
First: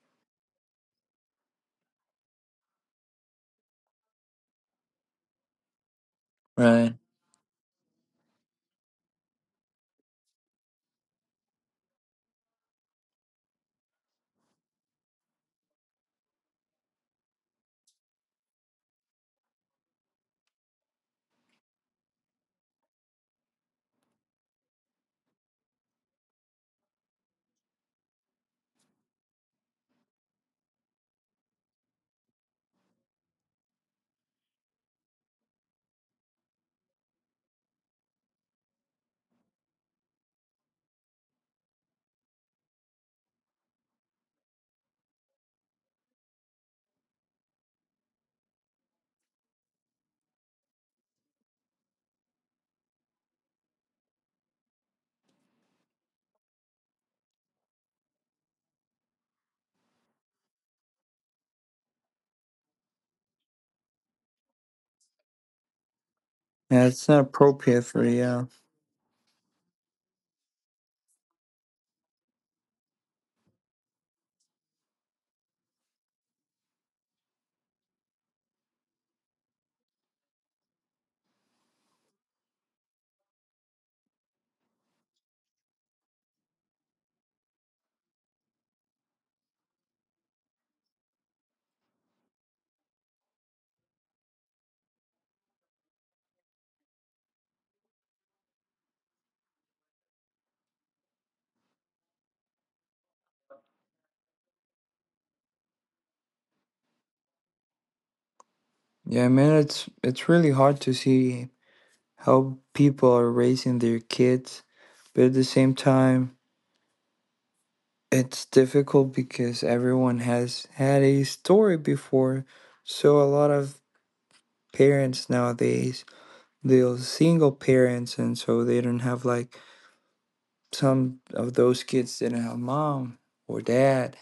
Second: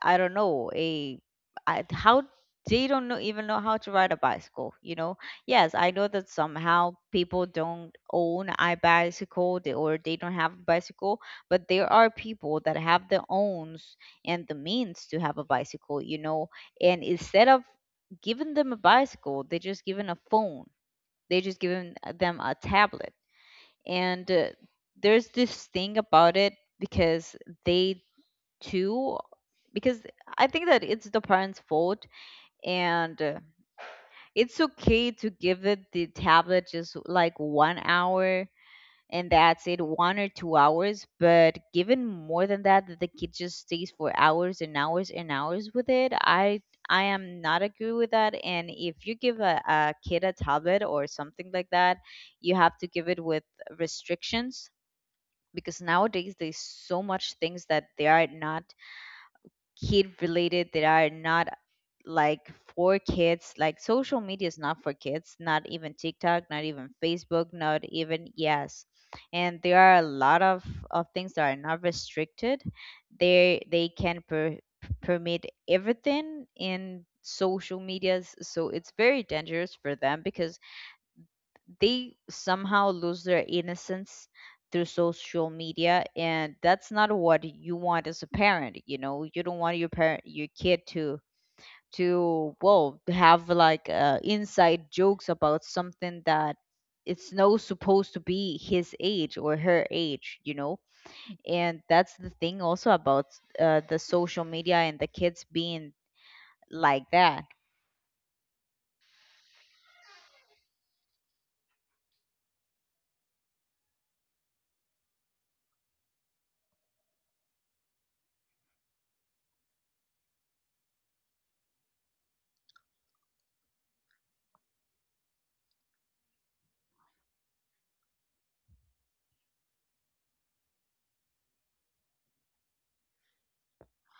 I don't know, how they don't know even know how to ride a bicycle, you know? Yes, I know that
Right?
somehow people don't own a bicycle or they don't have a bicycle, but there are people that have the owns and the means to have a bicycle, you know? And instead of giving them a bicycle, they just given a phone. They just given them a tablet. And there's this thing about it because they too, because I think that it's the parents' fault. And it's okay to give it the tablet just like one hour and that's it, one or two hours. But given more than that, that the kid just stays for hours and hours and hours with it, I am not agree with that. And if you give a kid a tablet or something like that, you have to give it with restrictions because nowadays there's so much things that they are not kid related, that are not like for kids. Like social media is not for kids, not even TikTok, not
Yeah,
even
it's not
Facebook,
appropriate
not
for
even,
yeah.
yes, and there are a lot of things that are not restricted. They can permit everything in social medias, so it's very dangerous for them because they somehow lose their innocence through social media. And that's not what you want as a parent, you know. You don't want your parent your kid to, well, have like, inside jokes about something that it's no supposed to be his age or her age, you know. And that's the thing also about, the social media and the kids being like that.
Yeah, I mean it's really hard to see how people are raising their kids, but at the same time, it's difficult because everyone has had a story before. So a lot of parents nowadays, they're single parents, and so they don't have like some of those kids didn't have mom or dad,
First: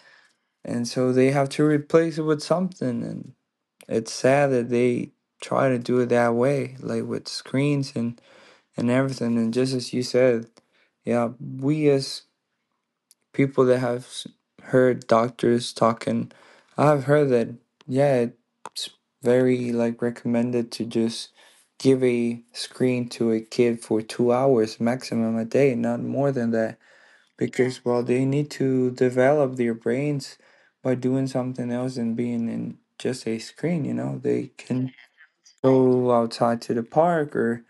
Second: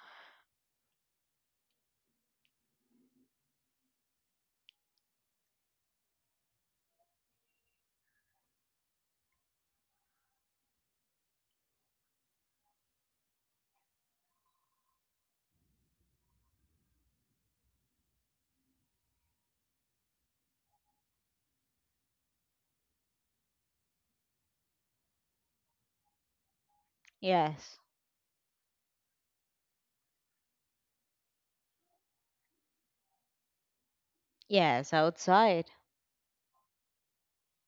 and so they have to replace it with something, and it's sad that they try to do it that way, like with screens and everything. And just as you said, yeah, we as people that have heard doctors talking, I've heard that yeah, it's very like recommended to just give a screen to a kid for 2 hours maximum a day, not more than that,
Yes.
because well, they need to develop their brains by doing something else and being in just a screen. You know, they can
Yes, outside.
go outside to the park or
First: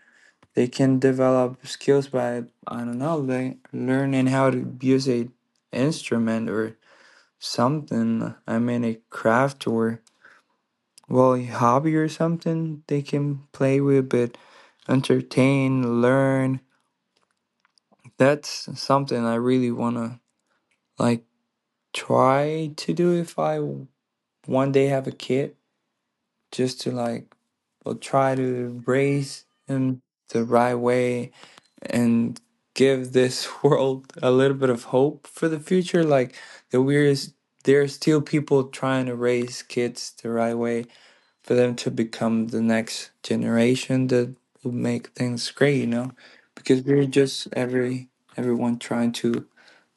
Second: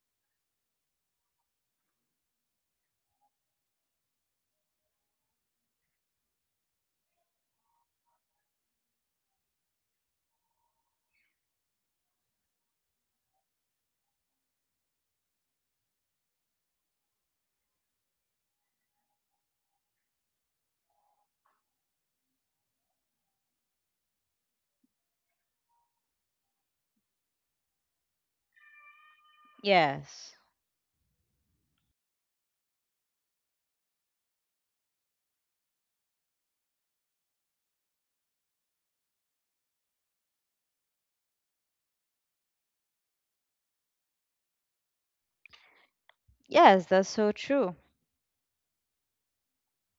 they can develop skills by I don't know like learning how to use a instrument or something, I mean a craft or well a hobby or something they can play with but entertain learn. That's something I really want to like try to do if I one day have a kid, just to like well, try to raise him
Yes.
the right way, and give this world a little bit of hope for the future. Like the weirdest, there are still people trying to raise kids the right way for them to become the next generation that will make things great. You know, because
Yes,
we're
that's so
just
true.
everyone trying to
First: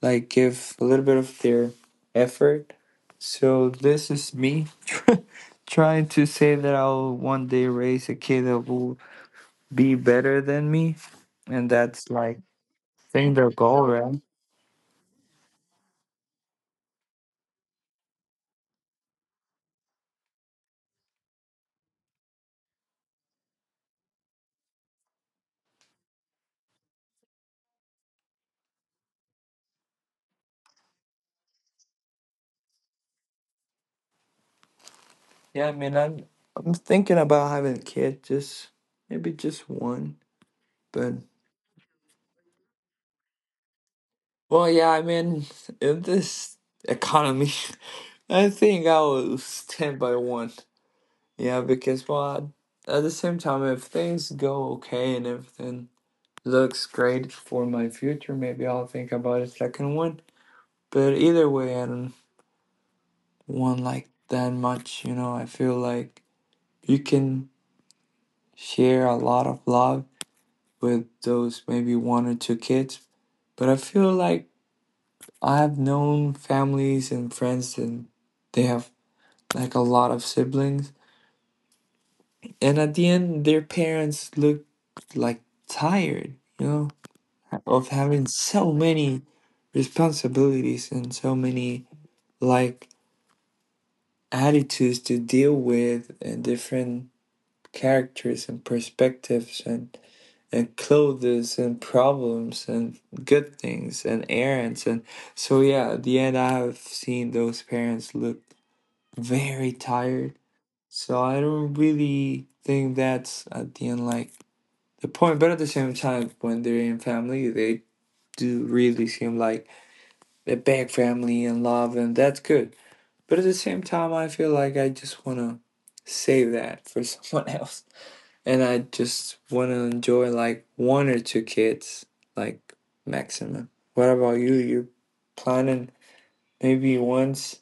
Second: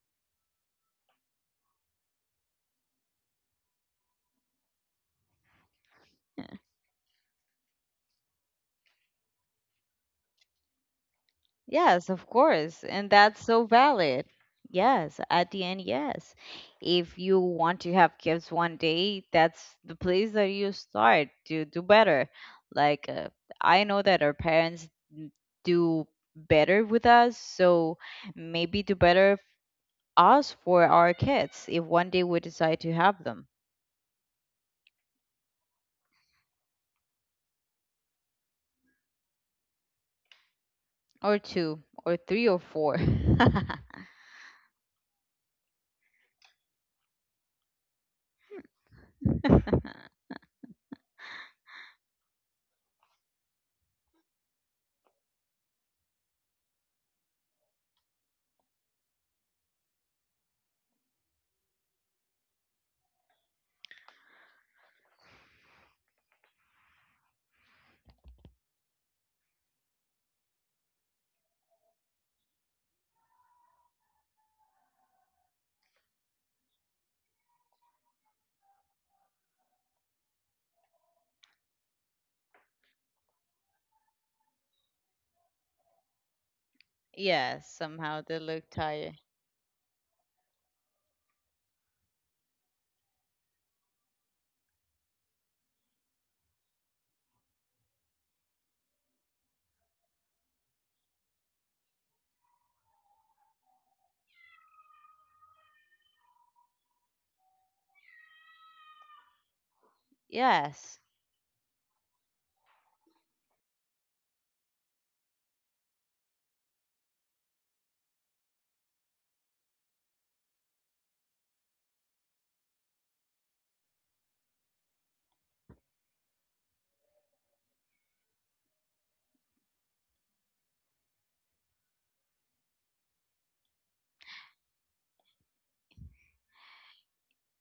like give a little bit of their effort. So this is me. Trying to say that I'll one day raise a kid that will be better than me, and
Yes,
that's
of
like
course. And
think
that's
their
so
goal, right?
valid. Yes, at the end, yes. If you want to have kids one day, that's the place that you start to do better. Like, I know that our parents n- do better with us, so maybe do better us for our kids if one day we decide to have them,
Yeah, I mean, I'm thinking about having a kid, just maybe just one. But
or two, or three, or four.
well, yeah, I mean, in this economy, I think I will stand by one. Yeah, because well, at the same time, if things go okay and everything looks great for my future, maybe I'll think about a second one. But either way, I don't want like that much. You know, I feel like you can share a lot of love with those maybe one or two kids. But I feel like I've known families and friends and they have like a lot of siblings. And at the end their parents look like tired, you know,
Yes,
of
somehow
having
they look
so
tired.
many responsibilities and so many like attitudes to deal with and different characters and perspectives and clothes and problems and good things and errands and so yeah at the end I have seen those parents look very tired.
Yes.
So I don't really think that's at the end like the point, but at the same time when they're in family they do really seem like a big family and love and that's good. But at the same time I feel like I just want to save that for someone else and I just want to enjoy like one or two kids, like maximum. What about you? You're planning maybe once?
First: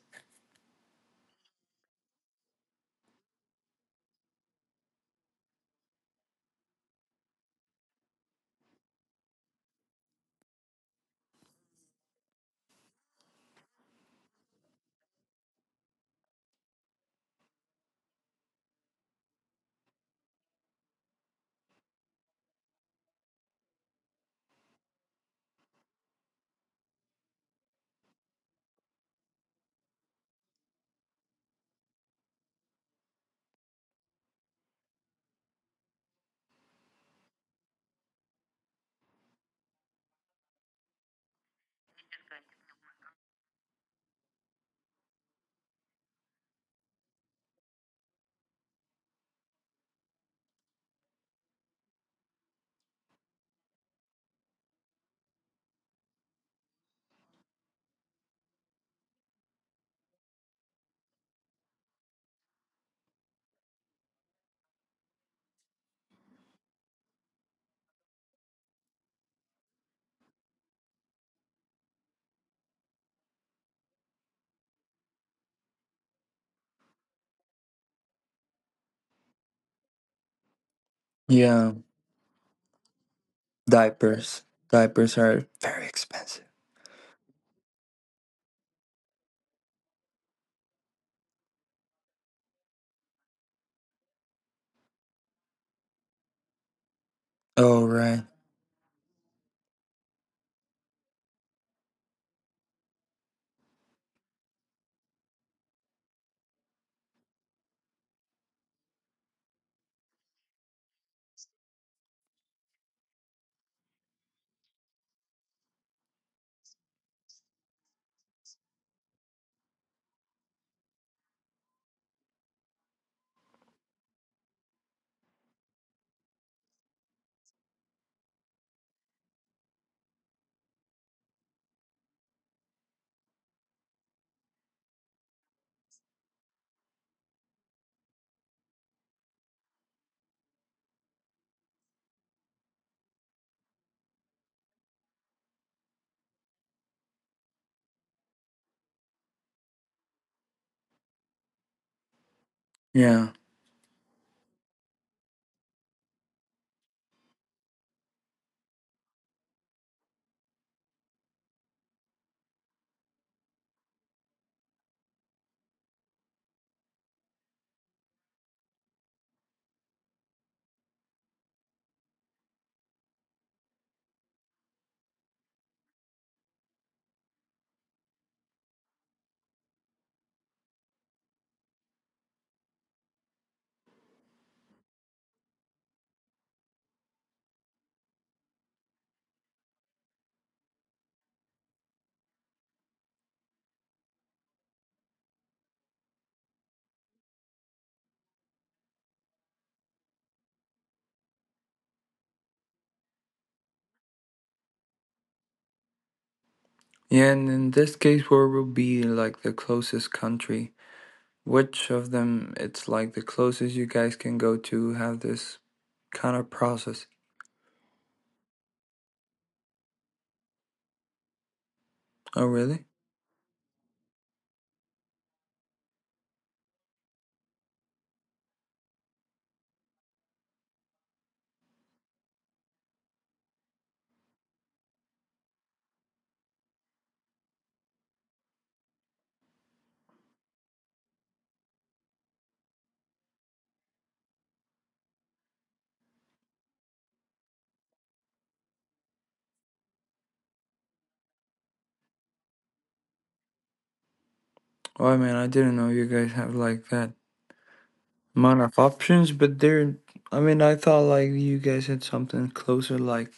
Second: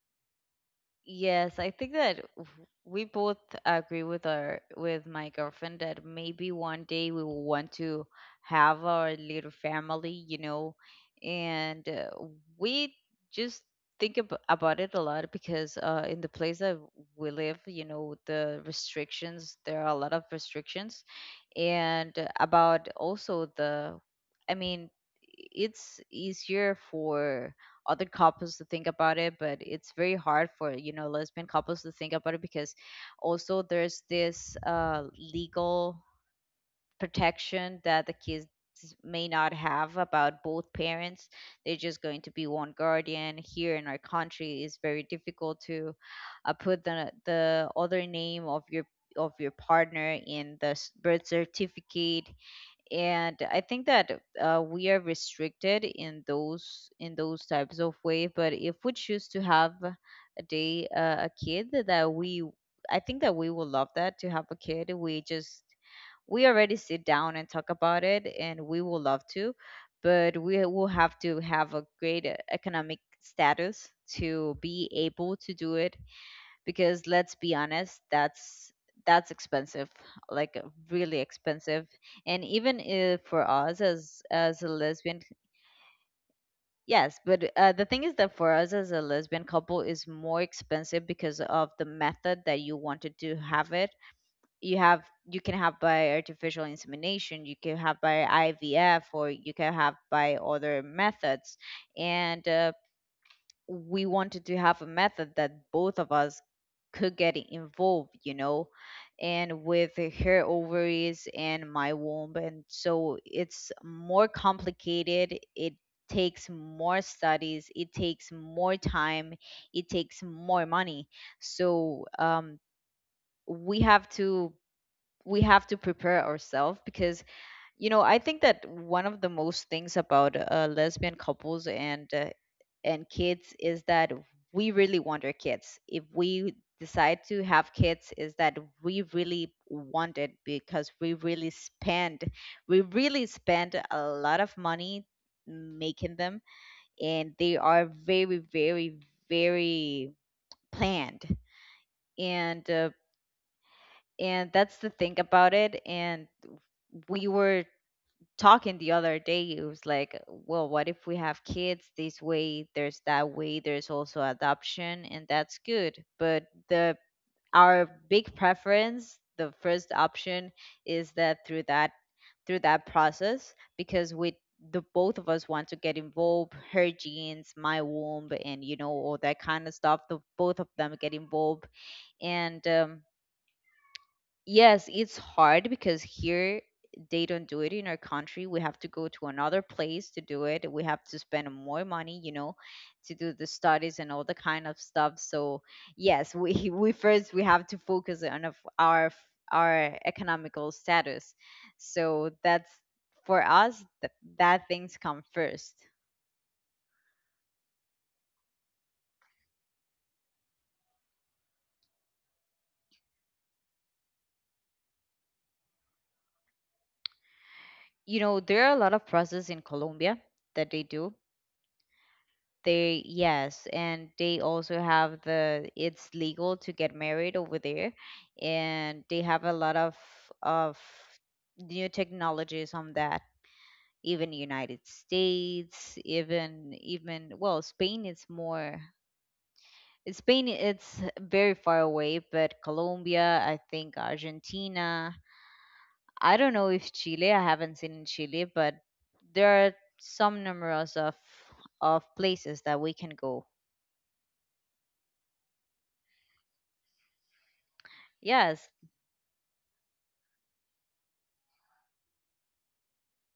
Yes, I think that we both agree with, our with my girlfriend that maybe one day we will want to have our little family, you know, and we just think ab about it a lot because, in the place that we live, you know, the restrictions, there are a lot of restrictions, and about also the, I mean, it's easier for other couples to think about it, but it's very hard for, you know, lesbian couples to think about it because also there's this, legal protection that the kids may not have about both parents. They're just going to be one guardian. Here in our country it's very difficult to, put the, other name of your, of your partner in the birth certificate. And I think that we are restricted in those, in those types of way. But if we choose to have a day, a kid, that we, I think that we will love that, to have a kid. We just, we already sit down and talk about it and we will love to, but we will have to have a great economic status to be able to do it, because let's be honest, that's expensive. Like, really
Yeah,
expensive. And even if for us as
diapers.
as a
Diapers
lesbian,
are very expensive.
yes, but the thing is that for us as a lesbian couple is more expensive because of the method that you wanted to have it. You have, you can have by artificial insemination, you can
Oh,
have
right.
by IVF, or you can have by other methods. And we wanted to have a method that both of us could get involved, you know, and with her ovaries and my womb. And so it's more complicated. It takes more studies, it takes more time, it takes more money. So um, we have to we have to prepare ourselves because I think that one of the most things about lesbian couples and kids is that we really want our kids. If we decide to have kids, is that we really want it because we really spend a lot of money making them, and they are very very very planned and uh,
Yeah.
and that's the thing about it. And we were talking the other day. It was like, well, what if we have kids this way, there's that way, there's also adoption, and that's good. But the our big preference, the first option, is that through that through that process because we the both of us want to get involved, her genes, my womb, and all that kind of stuff, the both of them get involved. And Yes, it's hard because here they don't do it in our country. We have to go to another place to do it. We have to spend more money, to do the studies and all the kind of stuff. So yes, we we first we have to focus on of our our economical status. So that's for us that things come first.
Yeah, and in this case, where will be like the closest country? Which of them it's like the closest you guys can go to have this kind of process?
You know, there are a lot of process in Colombia that they do.
Oh, really?
They Yes, and they also have the, it's legal to get married over there, and they have a lot of new technologies on that. Even United States, even well, Spain is more, Spain it's very far away, but Colombia, I think Argentina, I don't know if Chile, I haven't seen in Chile, but there are some numerous of places that we can go.
Oh, man, I didn't know you guys have like that amount
Yes.
of options, but there. I mean, I thought like you guys had something closer, like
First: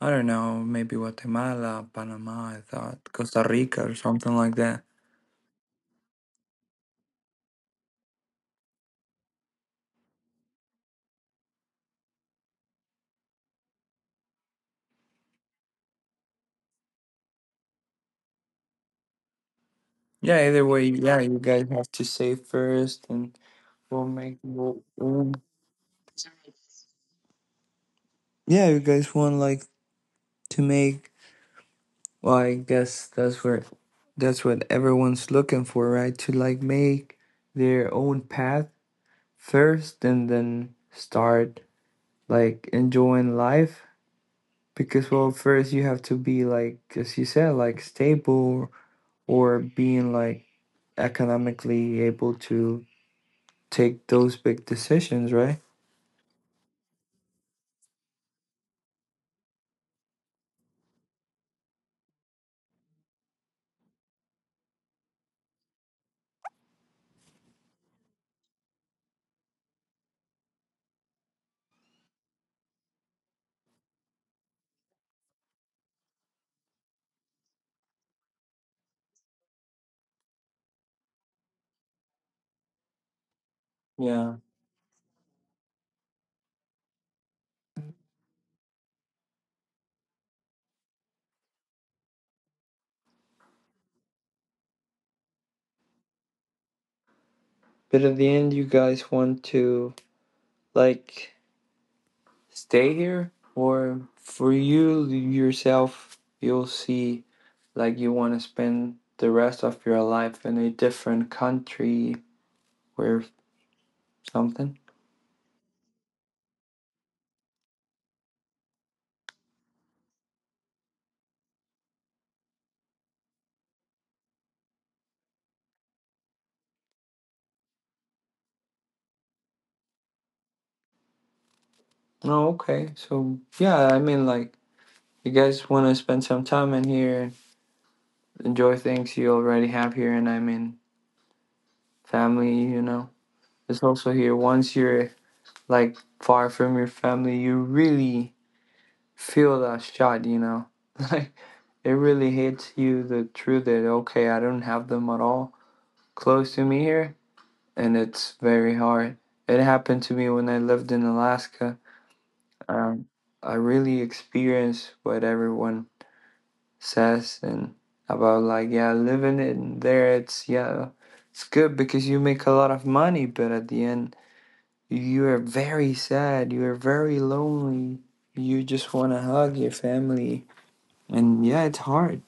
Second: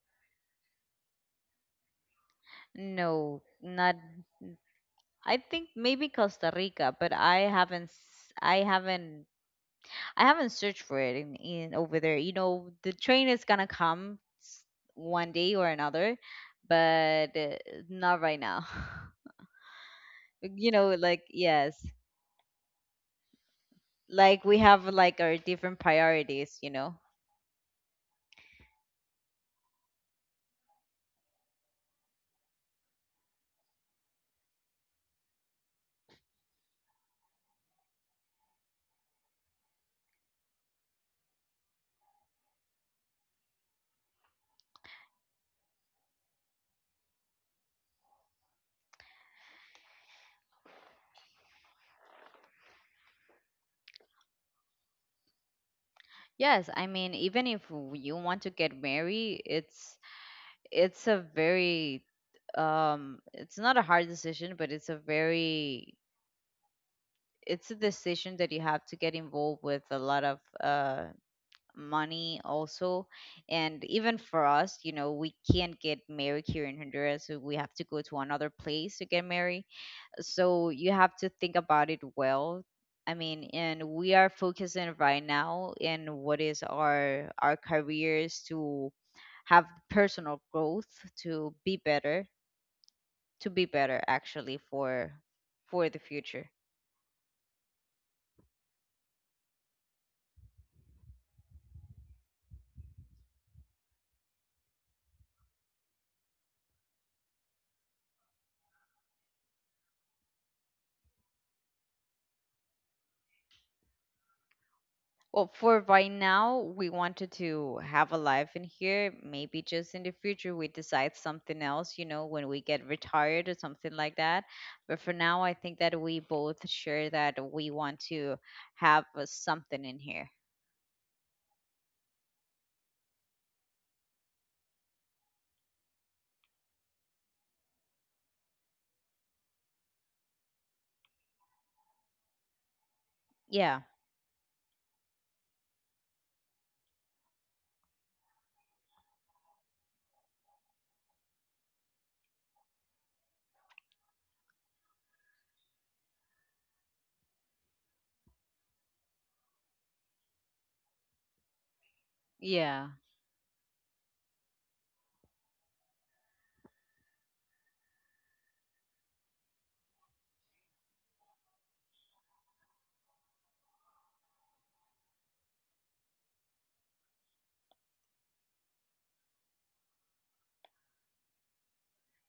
I don't know, maybe Guatemala, Panama. I thought
No,
Costa Rica or
not.
something like that.
I think maybe Costa Rica, but I haven't. I haven't searched for it in over there. You know, the train is gonna come one day or another, but not right now.
Yeah, either
You
way,
know,
yeah,
like
you guys
yes,
have to save first, and we'll make.
like we have like our different priorities. You know.
Yeah, you guys want like to make. Well, I guess that's where, that's what everyone's looking for, right? To like make their own path first, and then start like enjoying life because well first you have to be like as you said like stable or being like economically able to take those big decisions, right?
Yes, I mean, even if you want to get married, it's a very it's not a hard decision, but it's a very it's a decision that you have to get involved with a lot of money also. And even for us, you know, we can't get married here in Honduras, so we have to go to another place to get married. So you have to think about it. Well, I mean, and we are
Yeah,
focusing right now in what is our careers to have personal growth, to be better, to be better actually for the future.
but at the end you guys want to like stay here or for you yourself you'll see like you want to spend the rest of your life in a different country or something?
Well, for right now, we wanted to have a life in here. Maybe just in the future, we decide something else, you know, when we get retired or something like that. But for now, I think that we both share that we want to have something in here.
Oh okay, so yeah, I mean like you guys want to spend some time in here, enjoy things you already have here and I mean family, you know.
Yeah,
It's also here once you're like far from your family you really feel that shot, you know, like it really hits you the truth that okay I don't have them at all close to me here and it's very hard. It happened to me when I lived in Alaska.
yeah.
um, I really experienced what everyone says and about like yeah living in there it's yeah it's good because you make a lot of money but at the end you are very sad, you are very lonely, you just want to hug your family and yeah it's hard.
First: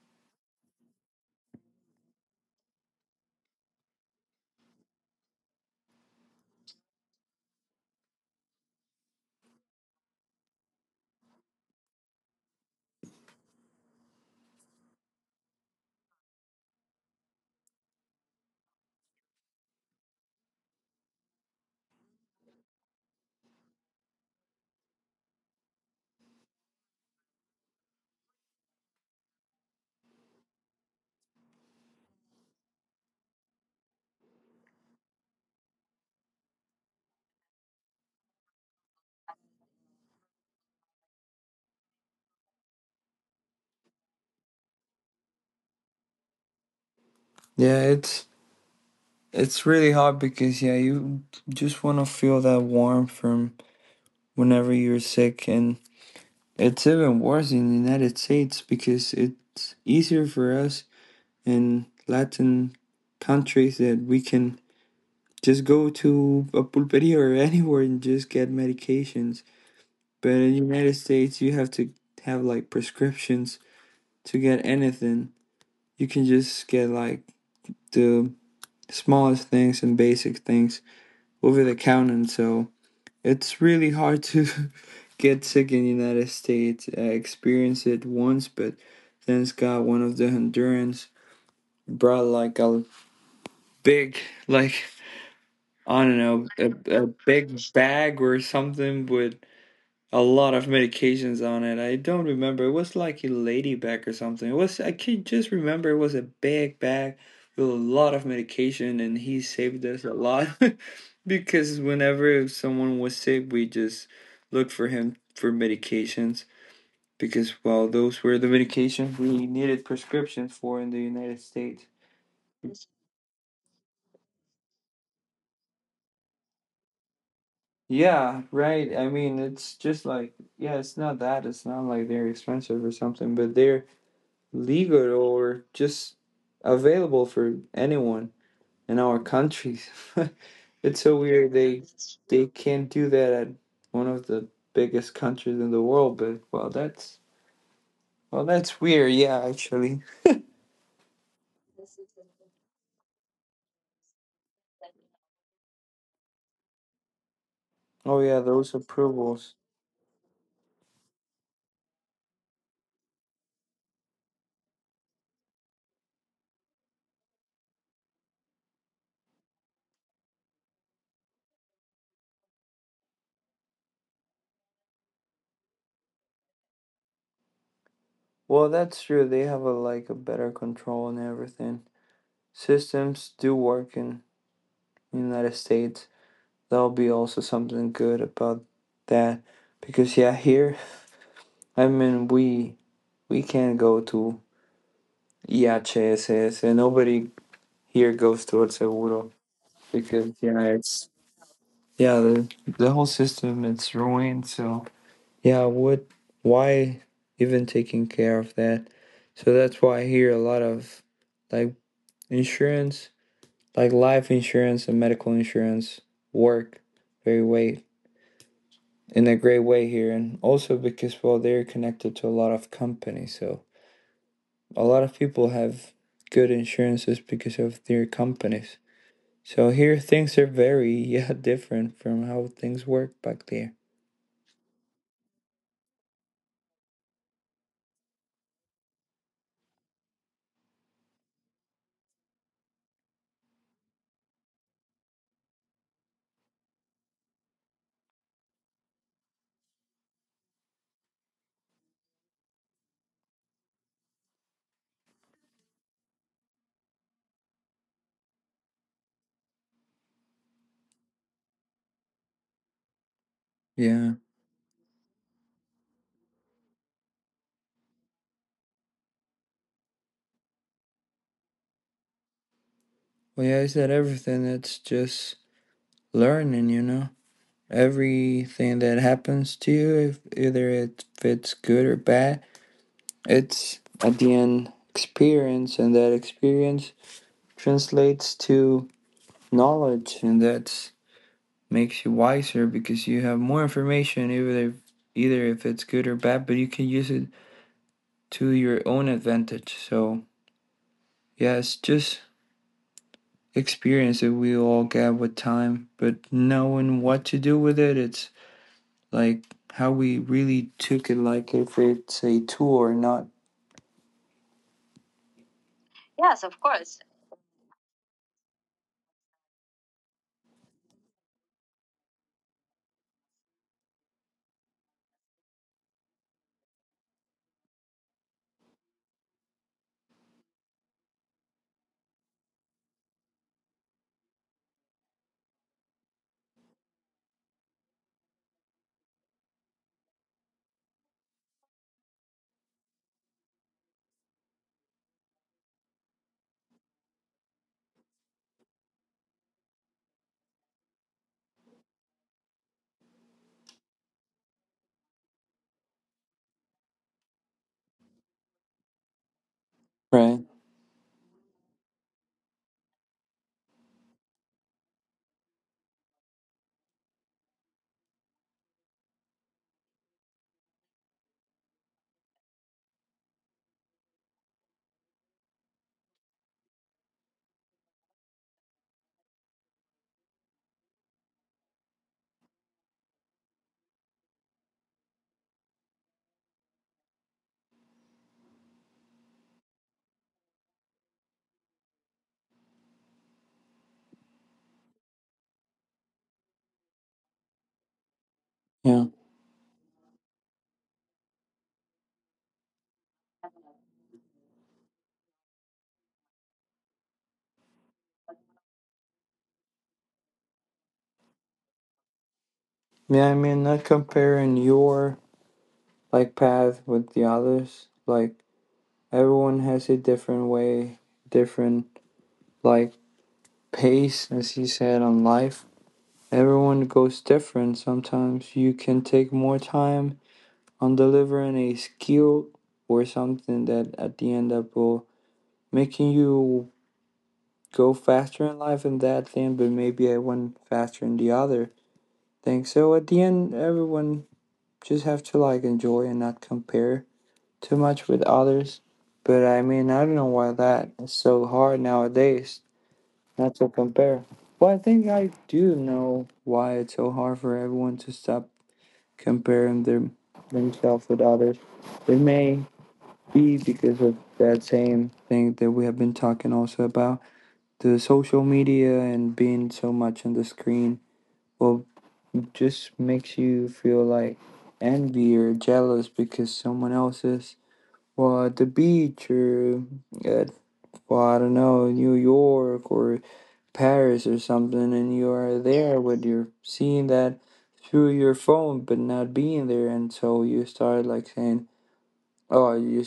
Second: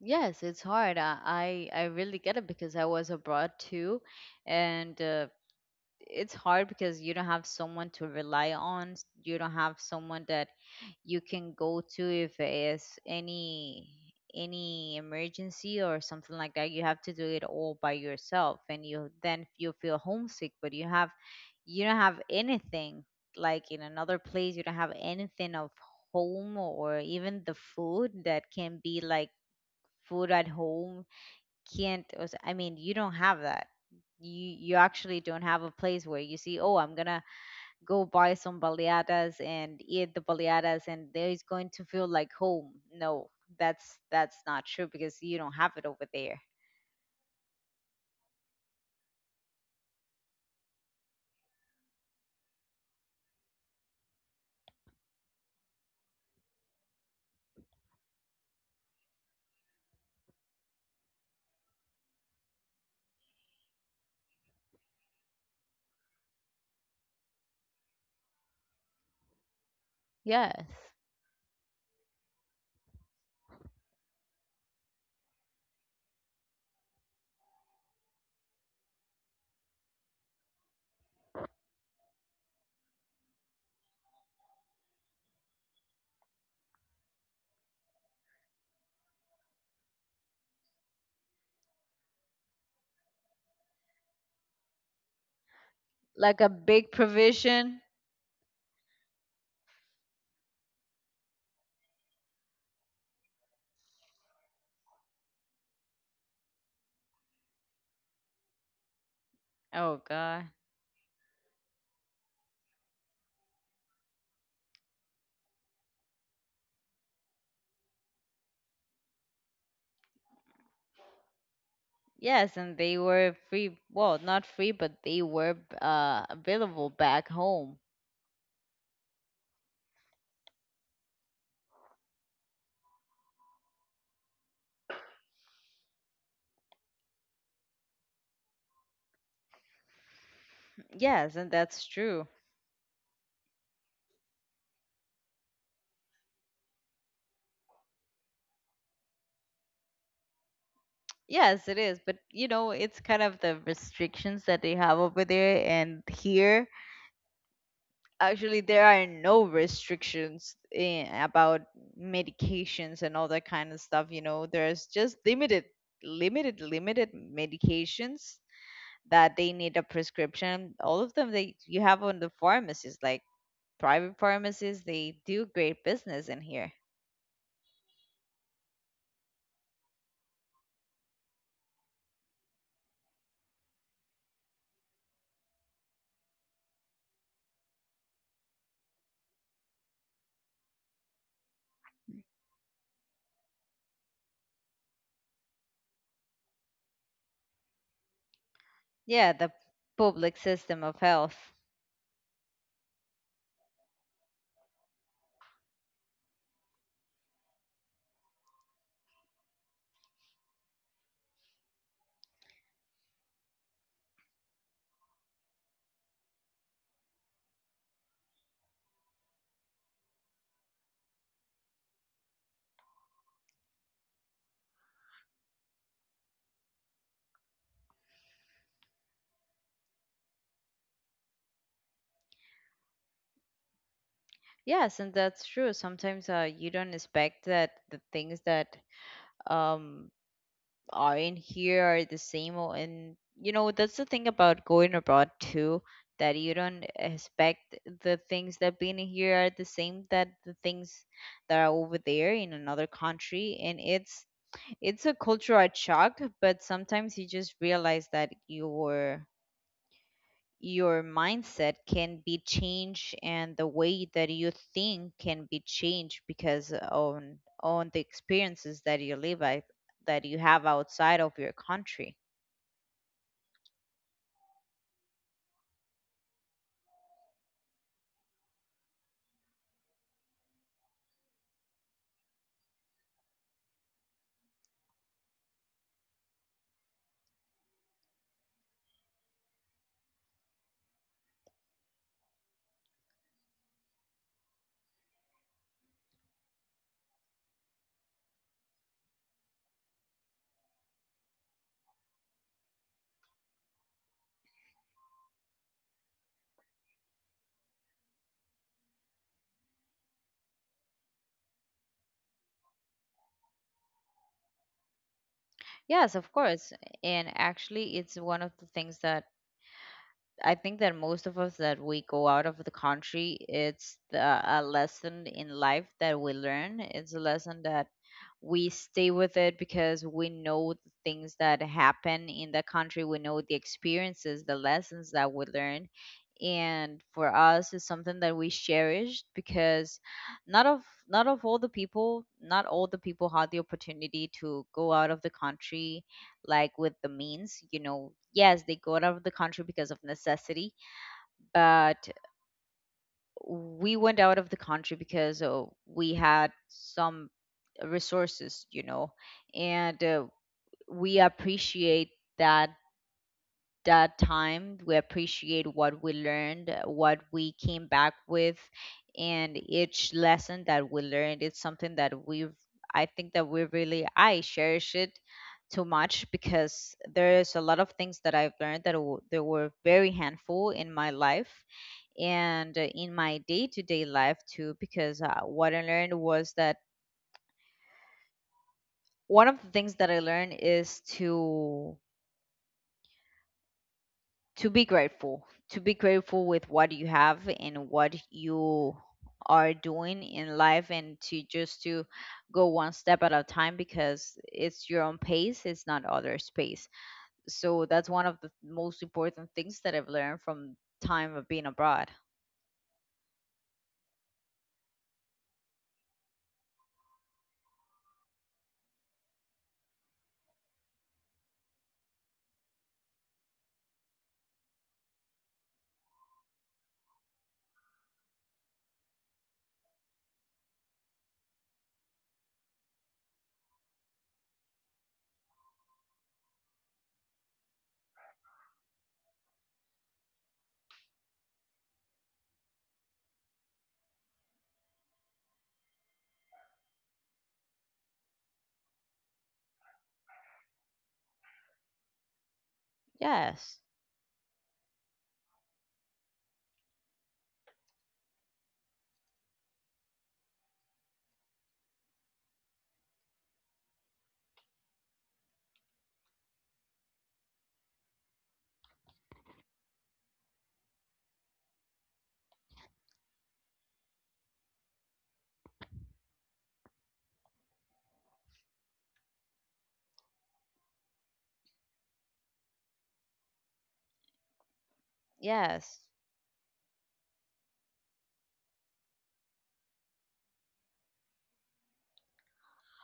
Yes, it's hard. I really get it because I was abroad too, and it's hard because you don't have someone to rely on. You don't have someone that you can go to if it's any emergency or something like that. You have to do it all by yourself, and you then you feel homesick, but you don't have anything. Like in another place you don't have anything of home, or even the food that can be like food at home, can't, I mean, you don't have that. You actually don't have a place where you see, oh, I'm gonna go buy some baleadas and eat the baleadas and there is going to feel like home. No, that's not true because you don't have it over there.
Yeah, it's really hard because yeah you just want to feel that warmth from whenever you're sick and it's even worse in the United States because it's easier for us in Latin countries that we can just go to a pulperia or anywhere and just get medications. But in the
Yes.
United States, you have to have like prescriptions to get anything. You can just get like the smallest things and basic things over the counter. And so it's really hard to get sick in the United States. I experienced it once, but thanks God, one of the Hondurans brought like a big, like, I don't
Like
know,
a big
a big
provision.
bag or something with a lot of medications on it. I don't remember. It was like a lady bag or something. It was I can just remember it was a big bag with a lot of medication, and he saved
Oh
us a lot
god.
because whenever someone was sick, we just looked for him for medications because well, those were the medications we needed prescriptions for in the United States.
Yes, and they were free, well, not free, but they were available back home.
Yeah, right. I mean, it's just like yeah, it's not that. It's not like they're expensive or something, but they're legal or just available for anyone in our countries. It's so
Yes, and
weird they
that's true.
they can't do that at one of the biggest countries in the world. But well, that's weird. Yeah, actually.
Yes, it is, but you know, it's kind of the restrictions that they have over there. And here
Oh yeah,
actually
those
there are no
approvals.
restrictions about medications and all that kind of stuff, you know. There's just limited medications that they need a prescription, all of them. They You have on the pharmacies, like private pharmacies, they do great business in here.
Well, that's true. They have a like a better control and everything. Systems do work in the United States. That'll be also something good about that because yeah, here I mean we can't go to, yeah, CSS, and nobody here goes towards Seguro
Yeah, the
because
public
yeah,
system of
it's
health.
yeah the whole system it's ruined. So yeah, what why even taking care of that? So that's why I hear a lot of like insurance, like life insurance and medical insurance work very way in a great way here, and also because well they're connected to a lot of companies, so a lot of people have good insurances because of their companies. So here things are very yeah different from how things work back there.
Yes, and that's true. Sometimes you don't expect that the things that um aren't here are the same and you know, that's the thing about going abroad too, that you don't expect the things that being here are the same that the things that are over there in another country. And it's a cultural shock, but sometimes you just realize that your mindset can be changed, and the way
Yeah.
that you think can be changed because on the experiences that you live at, that you have outside of your country.
Well yeah, I said everything. It's just learning, you know. Everything that happens to you, if either it fits good or bad, it's at the end experience and that experience translates to knowledge and that makes you wiser because you have more information either if it's good or bad, but you can use it to your own advantage. So yes, just experience it. We all get with time, but knowing what to do with it, it's like how we really took it, like if it's a tour, not
Yes, of course. And actually it's one of the things that I think that most of us that we go out of the country, it's a lesson in life that we learn. It's a lesson that we stay with it because we know the things that happen in the country. We know the experiences, the lessons that we learn, and for us it's something that we cherished because not of not of all the people not all the people had the opportunity to go out of the country like with the means, you know. Yes, they go out of the country because of necessity, but we went out of the country because we had some resources, you know. And
right.
we appreciate that that time. We appreciate what we learned, what we came back with, and each lesson that we learned. It's something that I think that we really, I cherish it too much because there's a lot of things that I've learned that they were very handful in my life and in my day-to-day life too because what I learned was that one of the things that I learned is to be grateful, to be grateful with what you have and what you
Yeah,
are doing in life, and to just to go one step at a time because it's your own pace, it's not others pace. So that's one of the most important things that I've learned from time of being abroad.
yeah. I mean, not comparing your like path with the others. Like everyone has a different way, different like pace, as he said, on life. Everyone goes different. Sometimes you can take more time on delivering a skill or something that at the end up will making you go faster in life in that thing, but maybe I went faster in the other thing. So at the end, everyone just have to like enjoy and not compare too much with others. But I mean, I don't know why that is so hard nowadays not to
Yes.
compare. Well, I think I do know why it's so hard for everyone to stop comparing themselves with others. They may be because of that same thing that we have been talking also about the social media and being so much on the screen, well it just makes you feel like envy or jealous because someone else is well at the beach or at well I don't know New York or Paris or something and you are there
Yes,
but you're seeing that through your phone but not being there and so you start like saying oh you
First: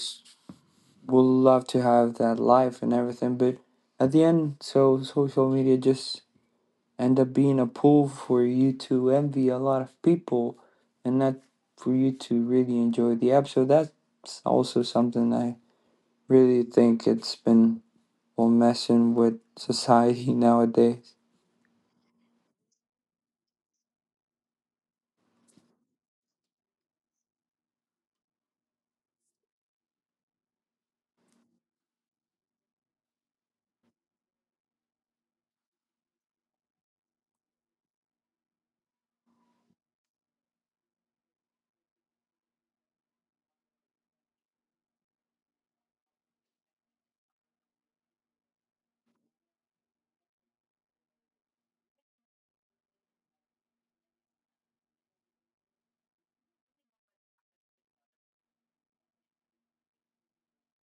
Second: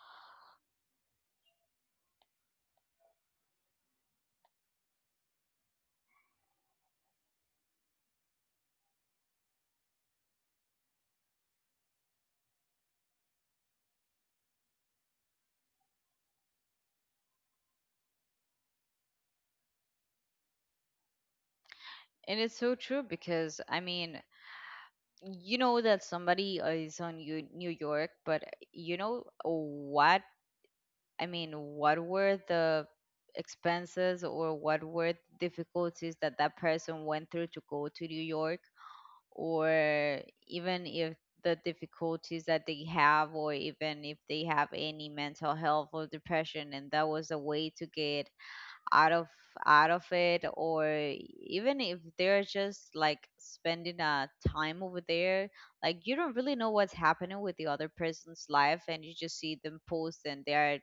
would love to have that life and everything but at the end so social media just end up being a pool for you to envy a lot of people and not for you to really enjoy the app so that's also something I really think it's been well messing with society nowadays.
and it's so true because I mean, you know that somebody is on, you, New York, but you know what, I mean, what were the expenses or what were difficulties that that person went through to go to New York, or even if the difficulties that they have, or even if they have any mental health or depression, and that was a way to get out of it, or even if they're just like spending a time over there. Like you don't really know what's happening with the other person's life, and you just see them post and they are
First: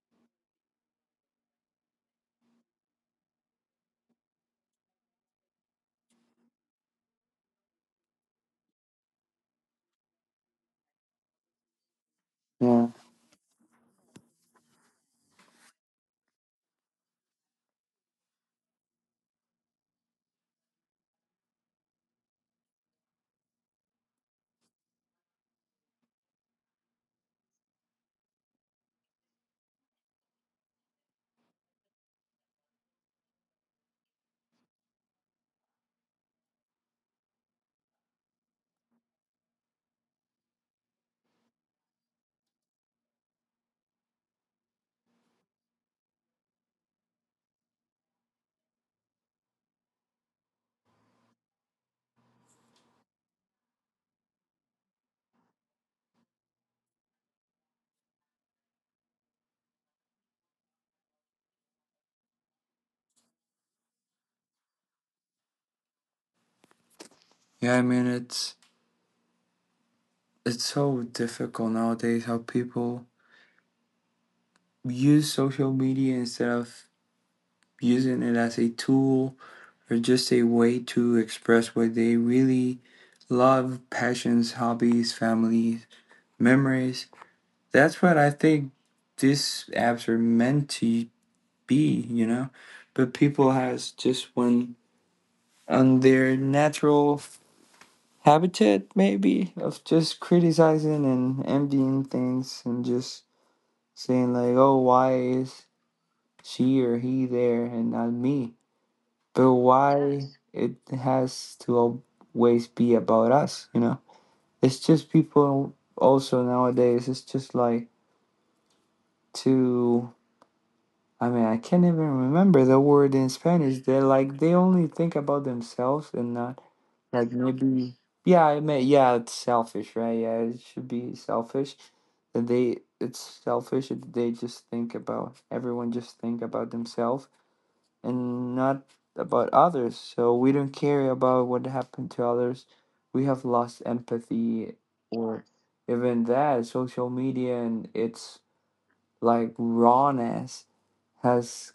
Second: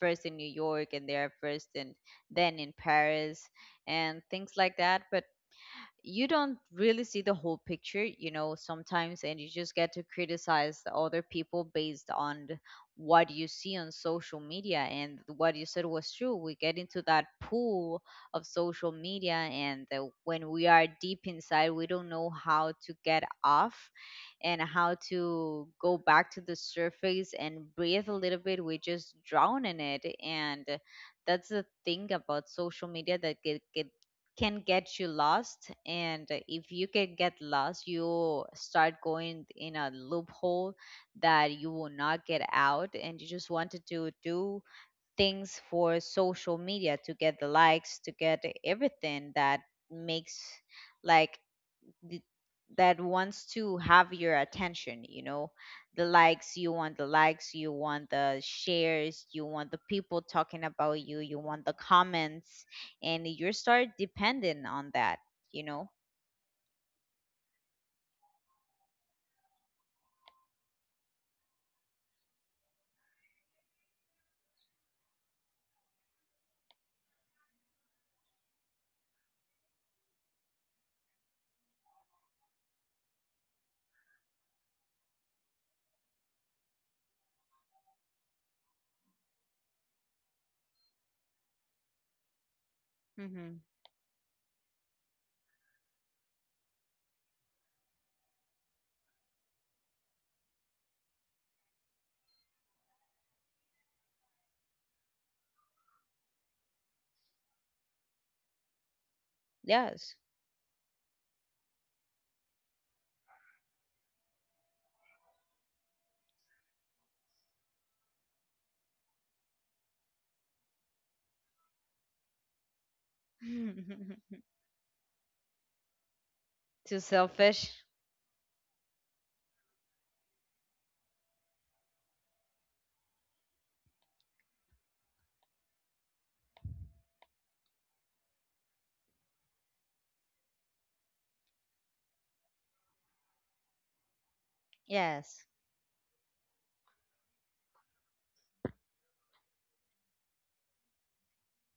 first in New York and there first and then in Paris and things like that. But you don't really see the whole picture, you know, sometimes, and you just get to criticize the other people based on
Yeah,
what you see on social media. And what you said was true. We get into that pool of social media, and when we are deep inside, we don't know how to get off and how to go back to the surface and breathe a little bit. We just drown in it. And that's the thing about social media, that get can get you lost. And if you can get lost, you start going in a loophole that you will not get out, and you just wanted to do things for social media to get the likes, to get everything that makes like th- that wants to have your attention, you know. The likes, you want the likes, you want the shares, you want the people talking about you, you want the comments, and you start dependent on that, you know.
yeah, I mean it's so difficult nowadays how people use social media instead of using it as a tool or just a way to express what they really love passions, hobbies, families, memories. That's what I think these apps are meant to be, you know? But people
Hmm.
has just one on their natural habitat maybe of just criticizing and envying things and just saying like, oh, why is she or he there and not me? But
Yes.
why it has to always be about us, you know? It's just people also nowadays, it's just like to, I mean, I can't even remember the word in Spanish. They're like, they only think about themselves and not
Too
like
selfish.
maybe, yeah, I mean, yeah, it's selfish, right? Yeah, it should be selfish. It's selfish. That They just think about, everyone just think about themselves and not about others. So we don't care about what happened to others. We have lost empathy
Yes.
or even that social media and its like rawness has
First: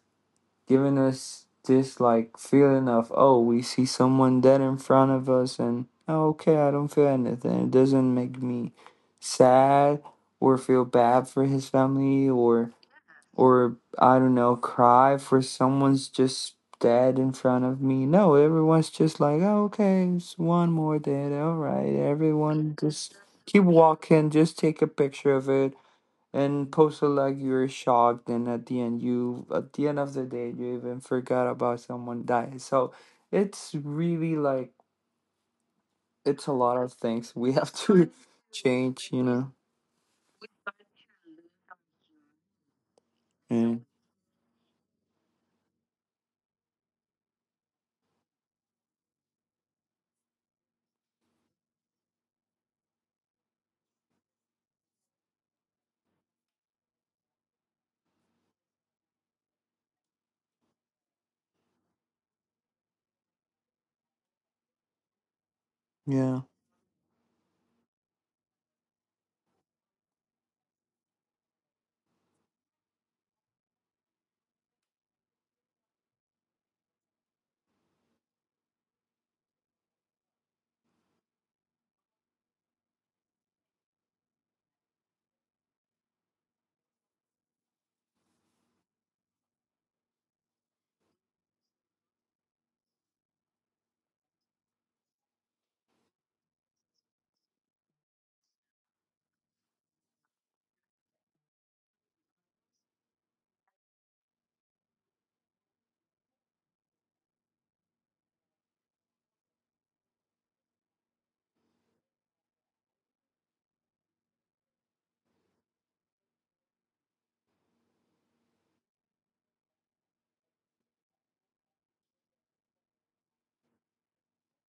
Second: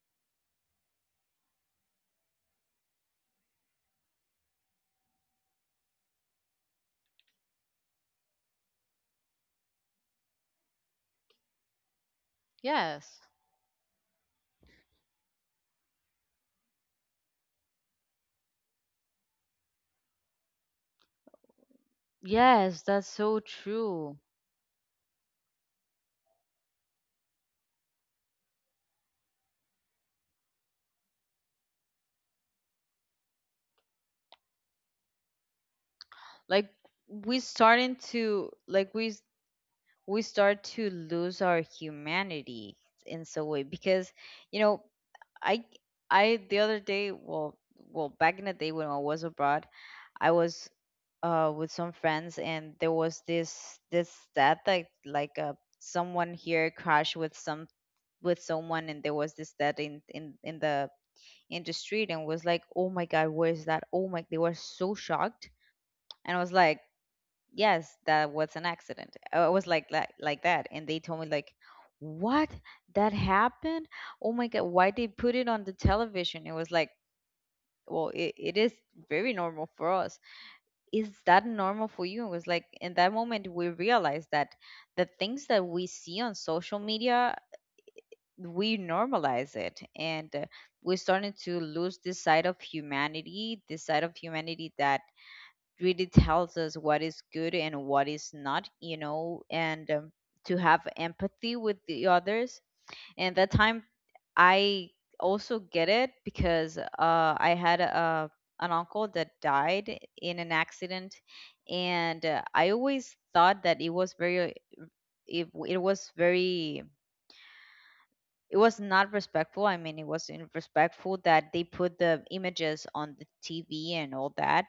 given us this like feeling of oh we see someone dead in front of us and oh, okay I don't feel anything. It doesn't make me sad or feel bad for his family or
Yes.
I don't know, cry for someone's just dead in front of me. No, everyone's just like, oh, okay, it's one more dead. All right, everyone
Yes, that's
just
so
keep
true.
walking, just take a picture of it and post it like you're shocked. And at the end of the day, you even forgot about someone dying. So it's really like it's a
Like
lot of things
we
we have
starting
to
to like
change, you know.
we start to lose our humanity in some way
And
because, you know, i I the other day, well, well back in the day when I was abroad I was with some friends, and there was this stat that like someone here crashed with some with someone and there was this stat in the street, and was like, oh my god, where is that? Oh my, they were so shocked, and I
yeah,
was like, yes, that was an accident. I was like, like that, and they told me like, what, that happened? Oh my god, why they put it on the television? It was like, well, it is very normal for us. Is that normal for you? It was like in that moment we realized that the things that we see on social media we normalize it, and we're starting to lose this side of humanity, this side of humanity that really tells us what is good and what is not, you know. And to have empathy with the others. And that time I also get it because I had an uncle that died in an accident, and I always thought that it was very it was very, it was not respectful. I mean, it was not respectful that they put the images on the TV and all that,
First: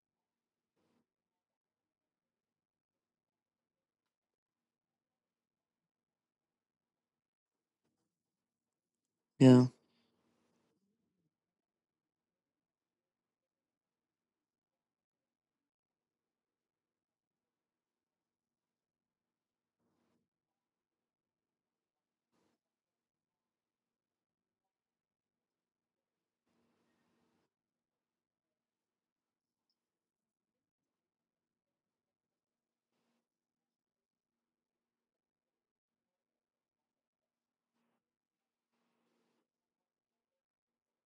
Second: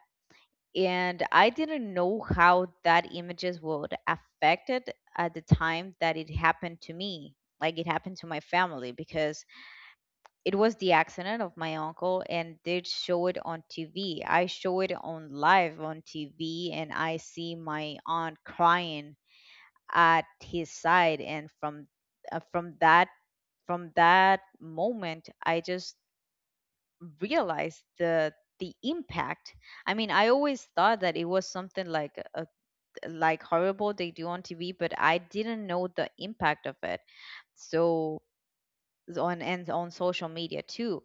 and I didn't know how that images would affect it at the time that it happened to me. Like it happened to my family because
yeah,
it was the accident of my uncle, and they'd show it on TV. I show it on live on TV, and I see my aunt crying at his side, and uh, from that from that moment, I just realized the impact. I mean, I always thought that it was something like a like horrible they do on TV, but I didn't know the impact of it. So on and on social media too.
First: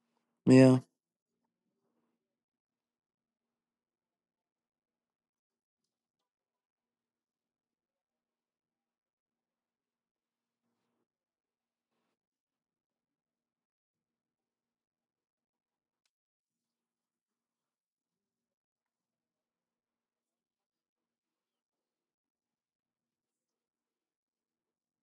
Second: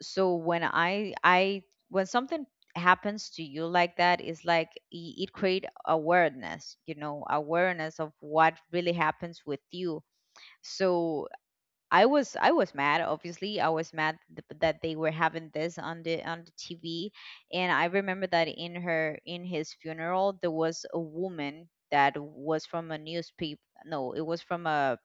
So when
yeah,
I when something happens to you like that is like it create awareness, you know, awareness of what really happens with you. So I was mad. Obviously, I was mad that they were having this on the TV, and I remember that in her in his funeral there was a woman that was from a newspaper. No, it was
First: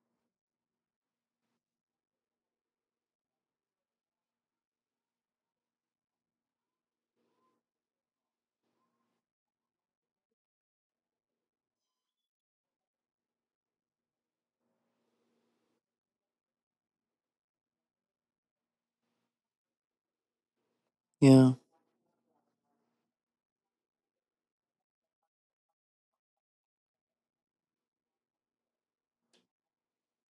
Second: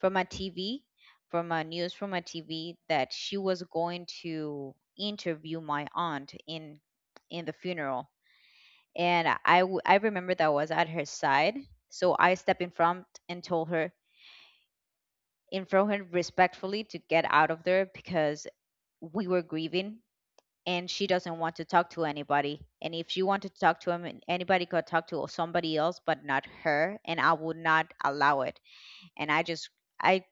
from a TV, from a news from a TV that she was going to interview my aunt in the funeral, and I remember that I was at her side, so I stepped in front and told her and throw her respectfully to get out of there because we were grieving, and she doesn't
yeah,
want to talk to anybody. And if she wanted to talk to him, anybody could talk to somebody else, but not her. And I would not allow it. And I just, I,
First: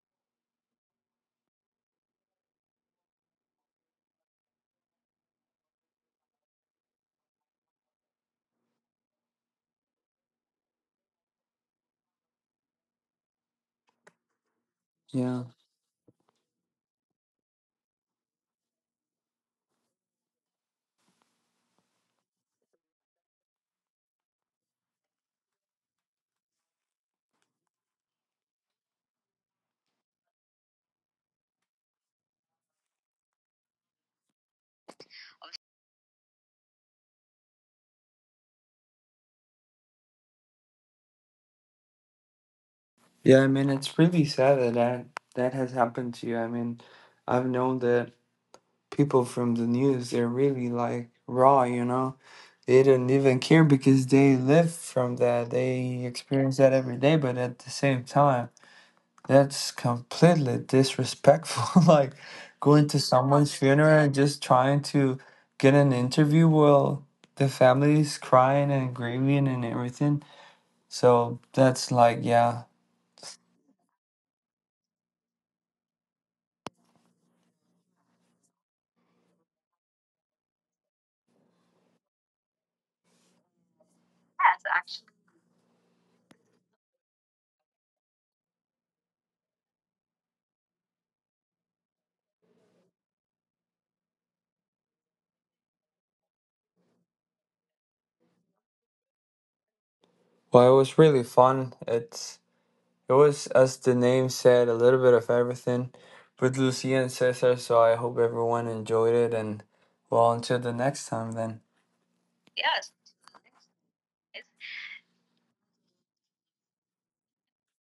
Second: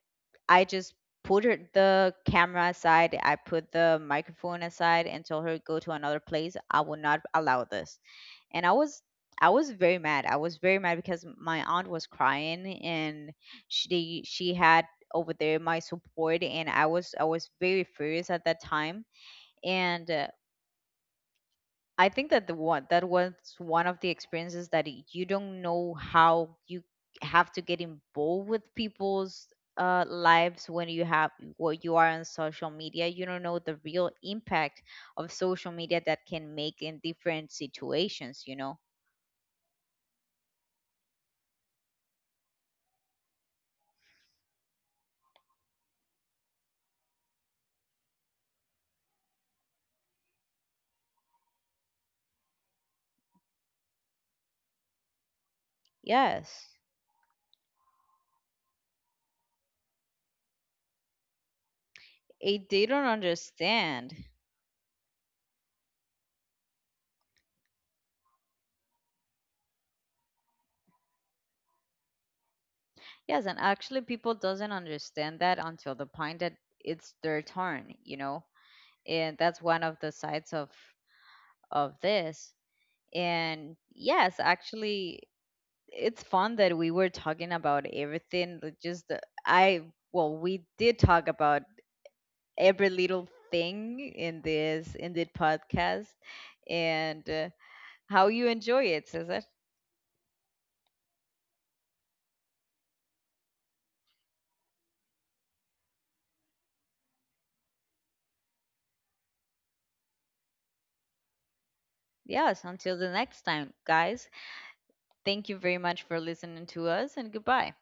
I just put her, the camera aside. I put the microphone aside and told her, go to another place. I will not allow this. And I was I was very mad. I was very mad because my aunt was crying, and she had over
yeah.
there my support, and I was very furious at that time, and I think that the one that was one of the experiences that you don't know how you have to get involved with people's lives. When you have what you are on social media, you don't know the real impact of social media that can make in different situations, you know.
Yeah, I mean, it's really sad that, that has happened to you. I mean, I've known that people from the news, they're really like raw, you know? They don't even care because they live from that. They experience
Yes,
that every day, but at the same time, that's completely disrespectful. Like
it
going
they
to
don't
someone's funeral and
understand.
just trying to get an interview while the family is crying and grieving and everything. So that's like, yeah.
Yes, and actually people doesn't understand that until the point that it's their turn, you know. And that's one of the sides of this. And yes, actually it's fun that we were talking about everything, like I well, we did talk about every little thing in this podcast, and how you enjoy it, says.
Well, it was really fun. It was, as the name said, a little bit of everything with Lucia and Cesar, so I hope everyone enjoyed it and well until the next time then.
Yes, until the next time, guys. Thank you very much for listening to us, and goodbye.